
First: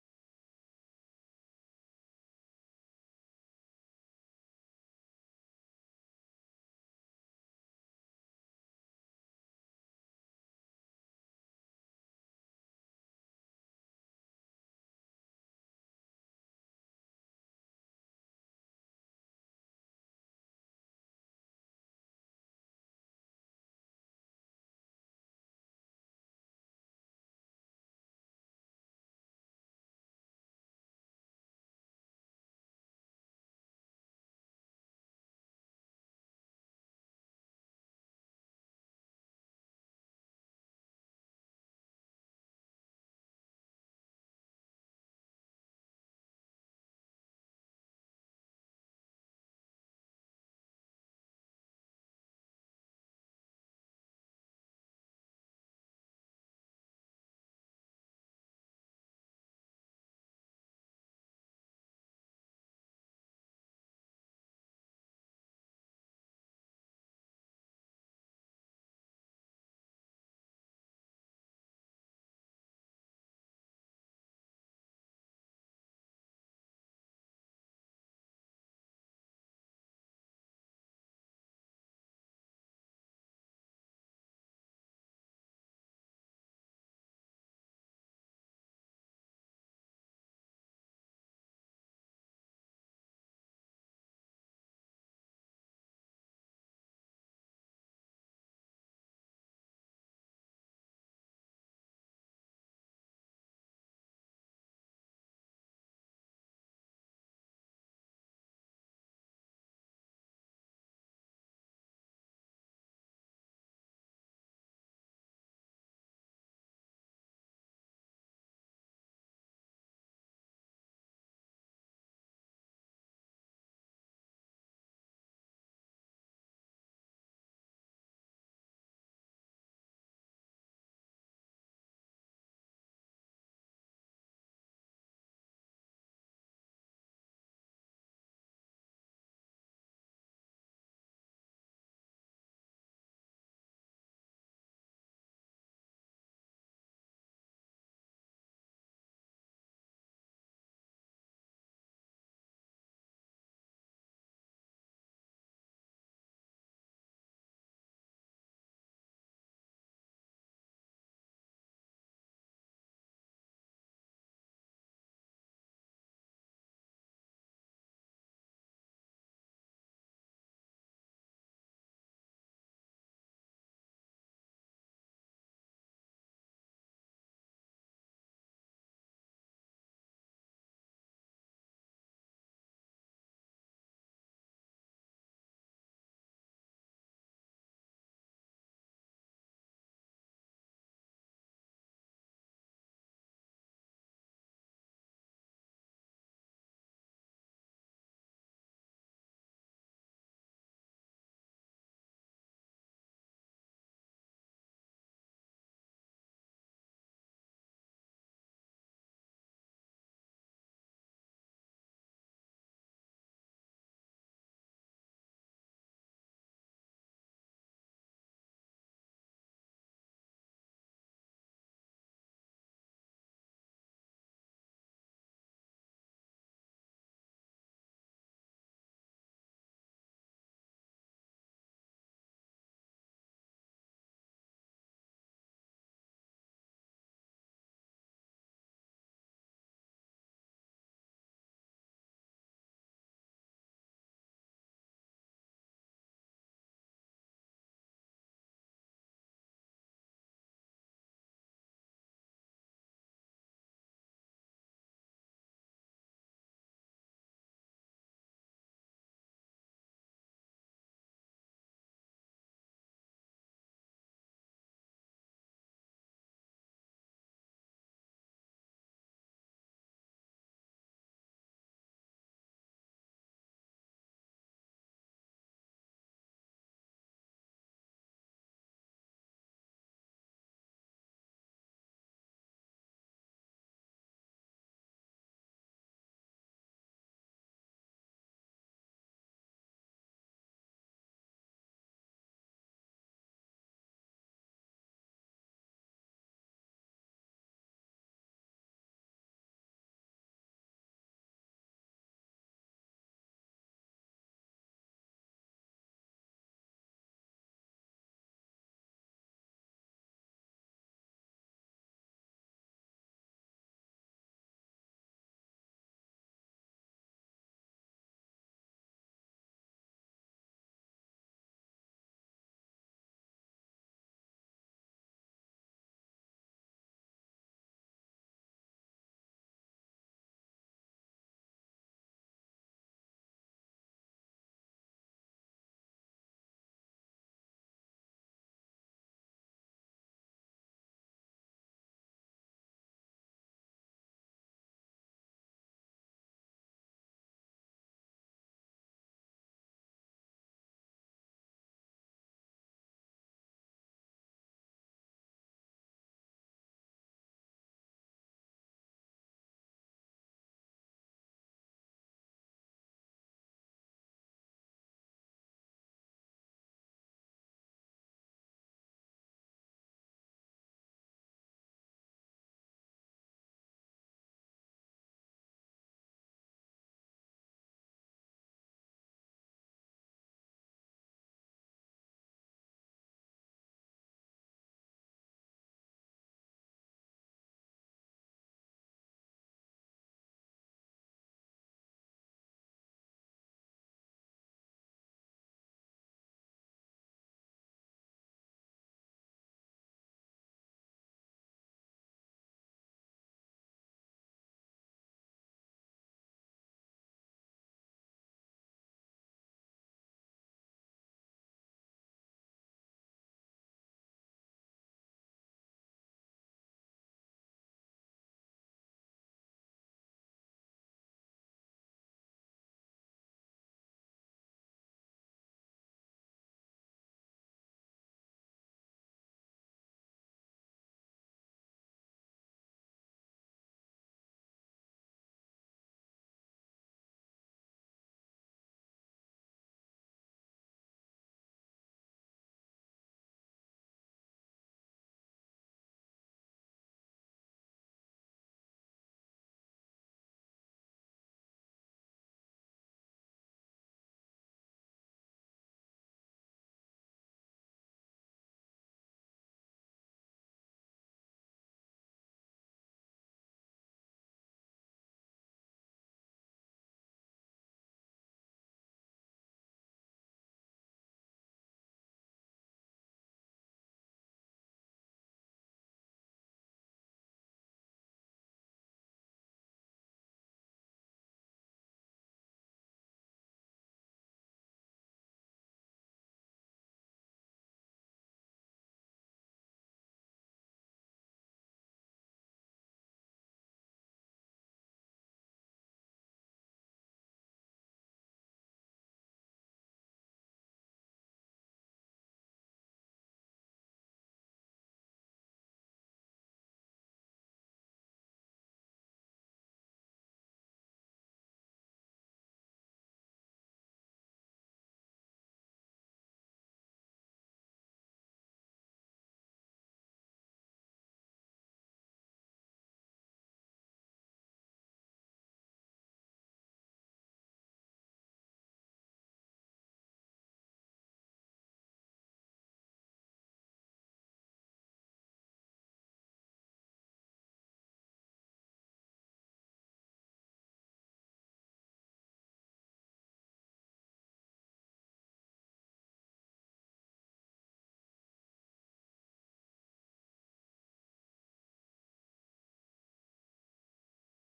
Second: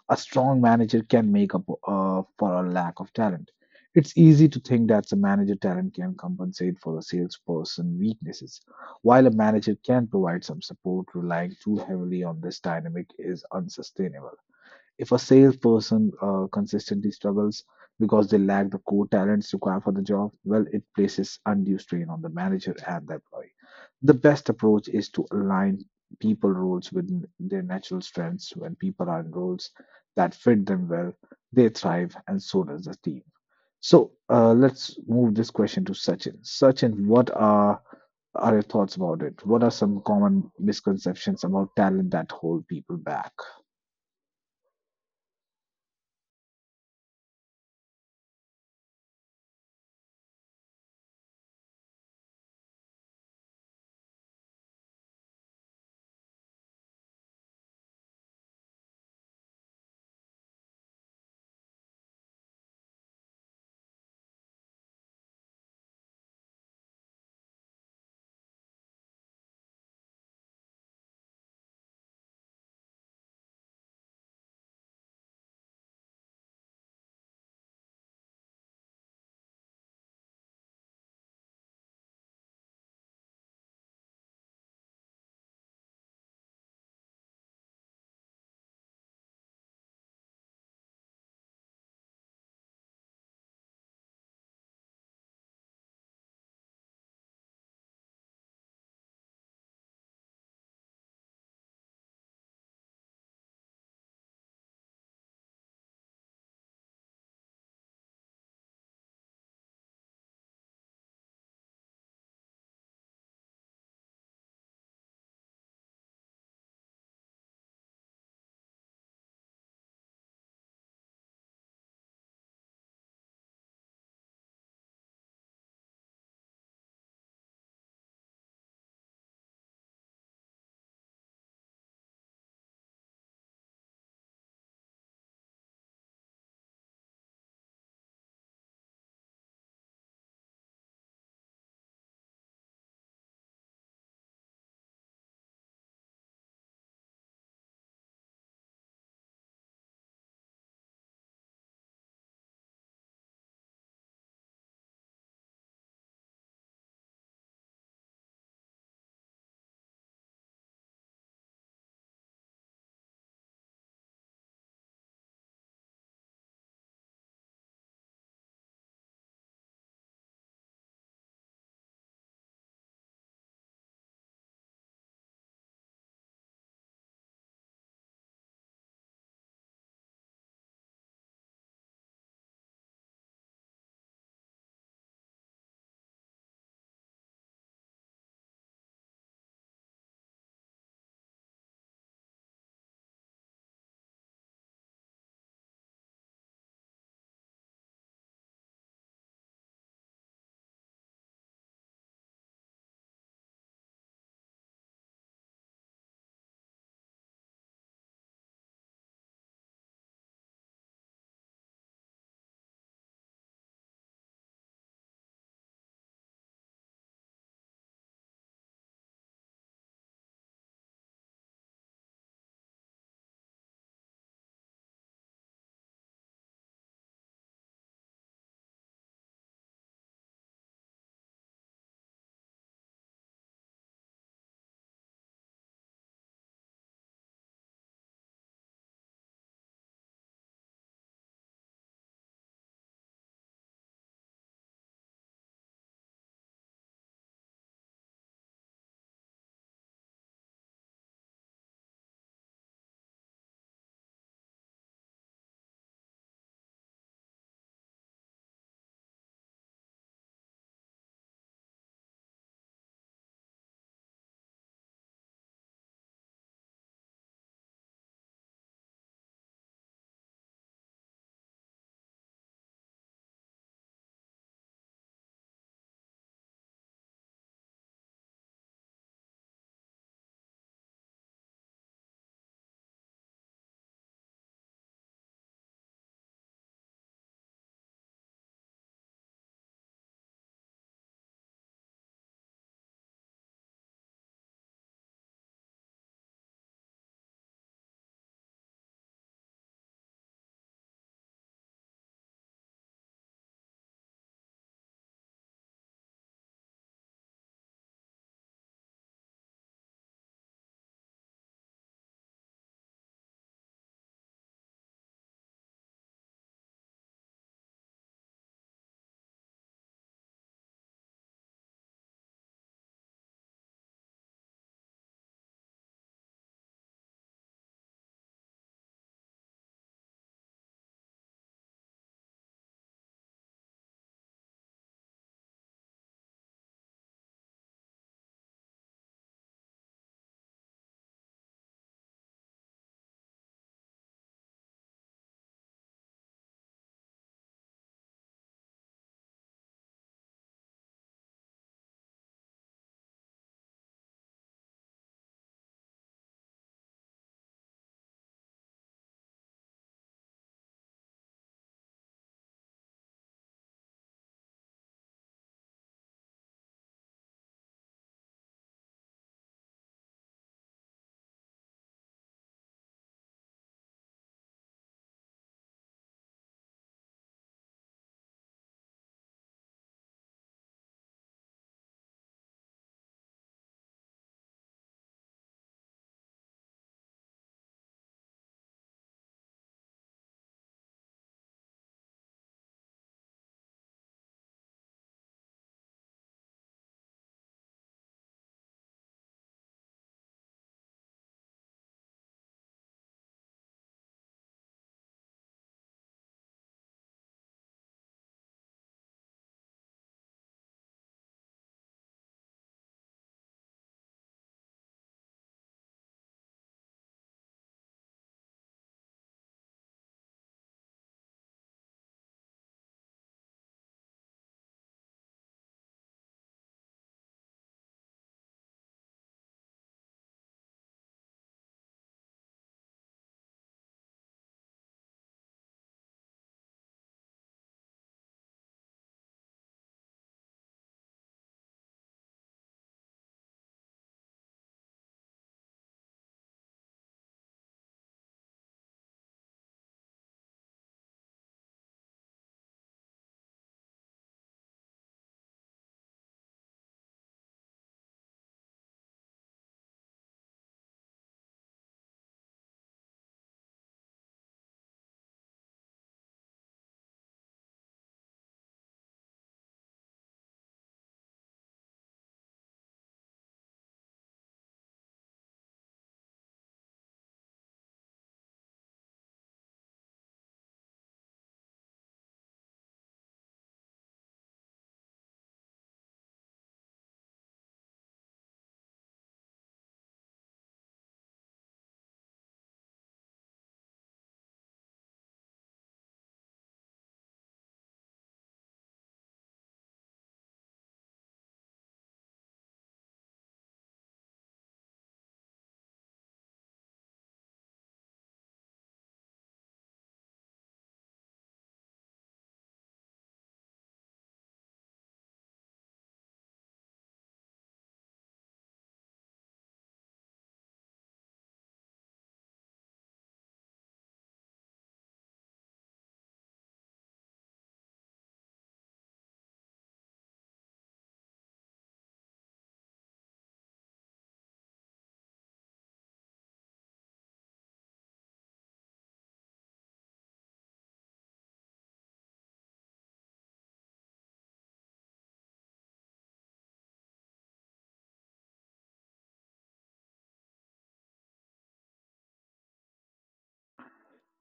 Speaker 1: A strong manager can make up uh, for a lack of talent. It's easy to think that a manager talent can compensate for a salesperson weaknesses, while a manager can provide some support. Relying too heavily on this dynamic is unsustainable. If a salesperson uh, consistently struggles because they lack the core talents required for the job, well, it places undue strain on the manager and the employee. The best approach is to align people roles with n- their natural strengths. When people are in roles that fit them well, they thrive, and so does the team. So uh, let's move this question to Sachin. Sachin, what are are your thoughts about it? What are some common misconceptions about talent that hold people back?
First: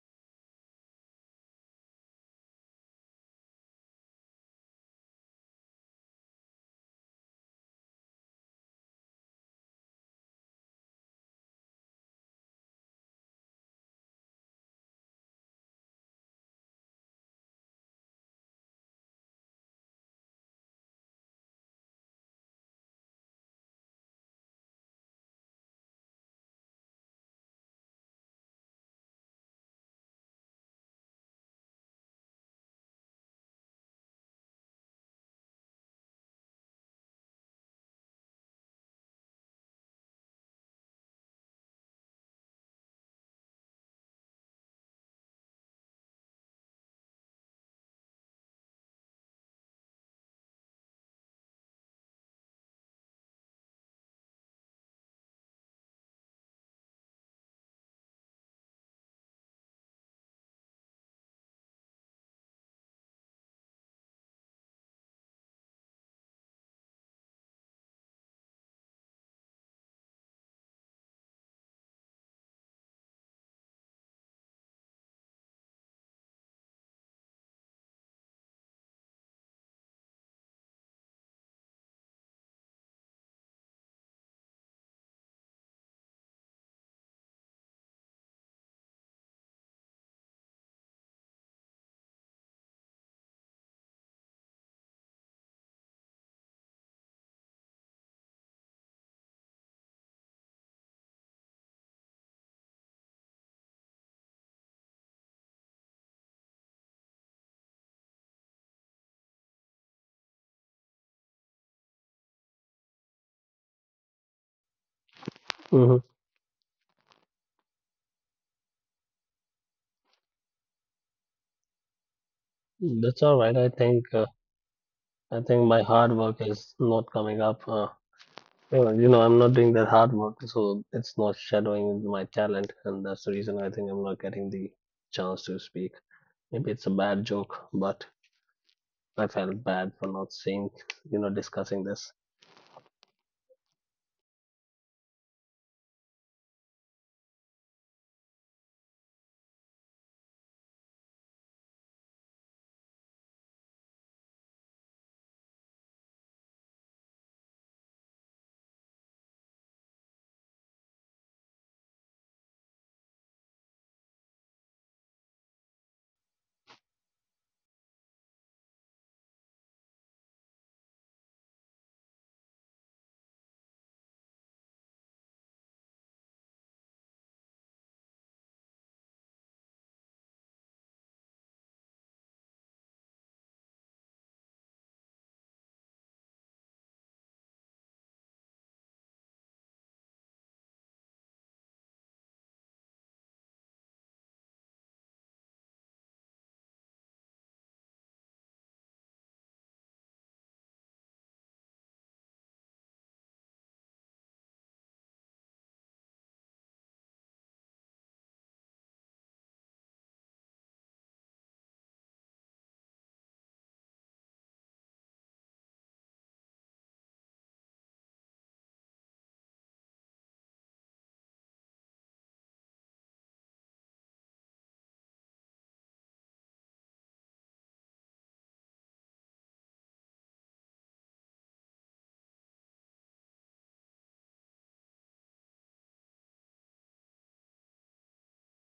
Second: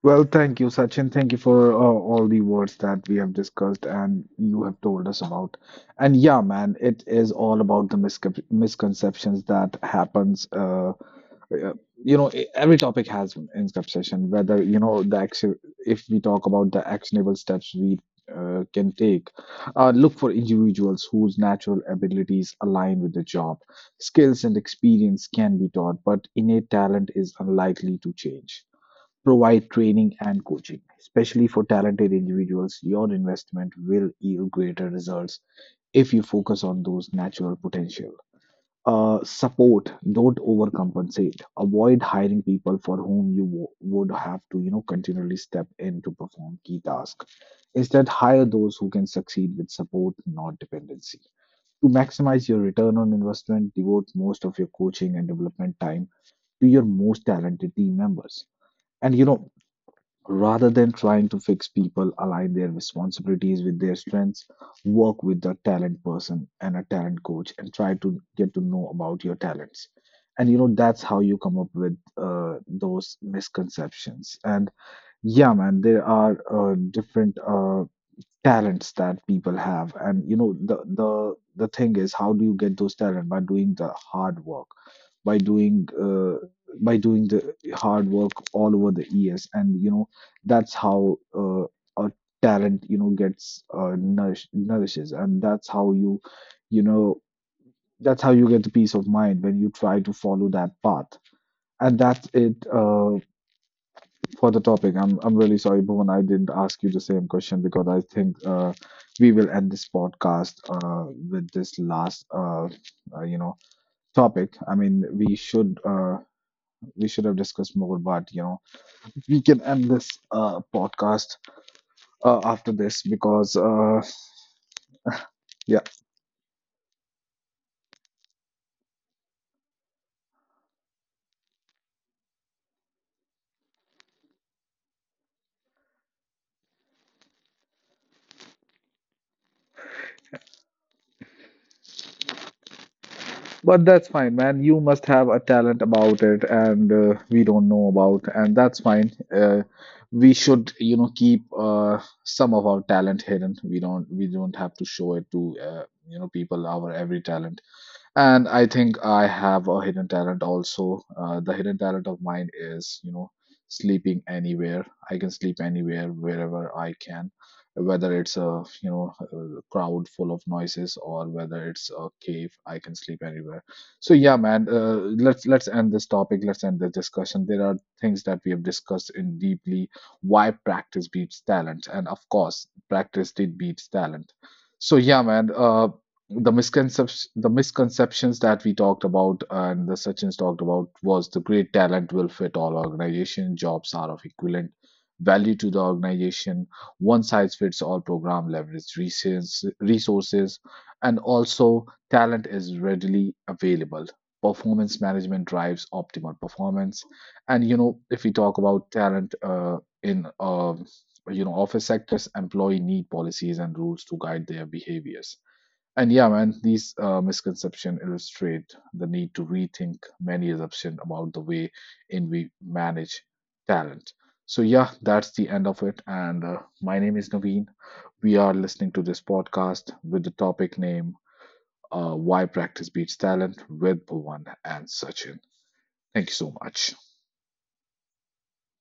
Speaker 1: Well, thank you, Sachin. Thank you for uh, all the words that we have discussed and you have told us about. And yeah, man, it is all about the miscep misconceptions that happens. Uh, uh, you know, e- every topic has an misconception. Whether you know the action, if we talk about the actionable steps we uh, can take, uh, look for individuals whose natural abilities align with the job. Skills and experience can be taught, but innate talent is unlikely to change, provide training and coaching, especially for talented individuals. Your investment will yield greater results if you focus on those natural potential. Uh, support. Don't overcompensate. Avoid hiring people for whom you wo- would have to, you know, continually step in to perform key tasks. Instead, hire those who can succeed with support, not dependency. To maximize your return on investment, devote most of your coaching and development time to your most talented team members and you know Rather than trying to fix people, align their responsibilities with their strengths, work with a talent person and a talent coach, and try to get to know about your talents. And you know, that's how you come up with uh, those misconceptions. And yeah, man, there are uh, different uh, talents that people have. And you know, the the the thing is, how do you get those talent by doing the hard work? By doing uh, by doing the hard work all over the years, and you know that's how uh, a talent you know gets uh, nourish, nourishes, and that's how you, you know that's how you get the peace of mind when you try to follow that path. And that's it, uh, for the topic. I'm i'm really sorry, Bhuvan, I didn't ask you the same question because I think uh, we will end this podcast uh, with this last, uh, uh, you know topic. I mean, we should,
Speaker 2: Mm-hmm.
Speaker 1: uh, we should have discussed more, but you know, we can end this uh, podcast uh, after this
Speaker 2: That's all right.
Speaker 1: because
Speaker 2: I
Speaker 1: uh,
Speaker 2: think uh, I think my
Speaker 1: yeah,
Speaker 2: hard work is not coming up. Uh, well, you know, I'm not doing that hard work, so it's not shadowing my talent, and that's the reason I think I'm not getting the chance to speak. Maybe it's a bad joke, but I felt bad for not saying, you know, discussing this.
Speaker 1: but that's fine, man. You must have a talent about it, and uh, we don't know about, and that's fine. Uh, we should, you know, keep uh, some of our talent hidden. We don't, we don't have to show it to, uh, you know, people our every talent. And I think I have a hidden talent also. Uh, the hidden talent of mine is, you know, sleeping anywhere. I can sleep anywhere, wherever I can, whether it's a, you know, a crowd full of noises, or whether it's a cave, I can sleep anywhere. So yeah, man, uh, let's let's end this topic. Let's end this discussion. There are things that we have discussed in deeply why practice beats talent, and of course, practice did beats talent. So yeah, man. Uh, the misconceptions the misconceptions that we talked about and the Sachin's talked about was the great talent will fit all organization, jobs are of equivalent value to the organization, one size fits all program, leverage resources resources, and also talent is readily available, performance management drives optimal performance, and you know, if we talk about talent uh, in uh, you know, office sectors, employee need policies and rules to guide their behaviors. And yeah, man, these uh, misconceptions illustrate the need to rethink many assumptions about the way in we manage talent. So yeah, that's the end of it. And uh, my name is Naveen. We are listening to this podcast with the topic name, uh, "Why Practice Beats Talent" with Bhuvan and Sachin. Thank you so much.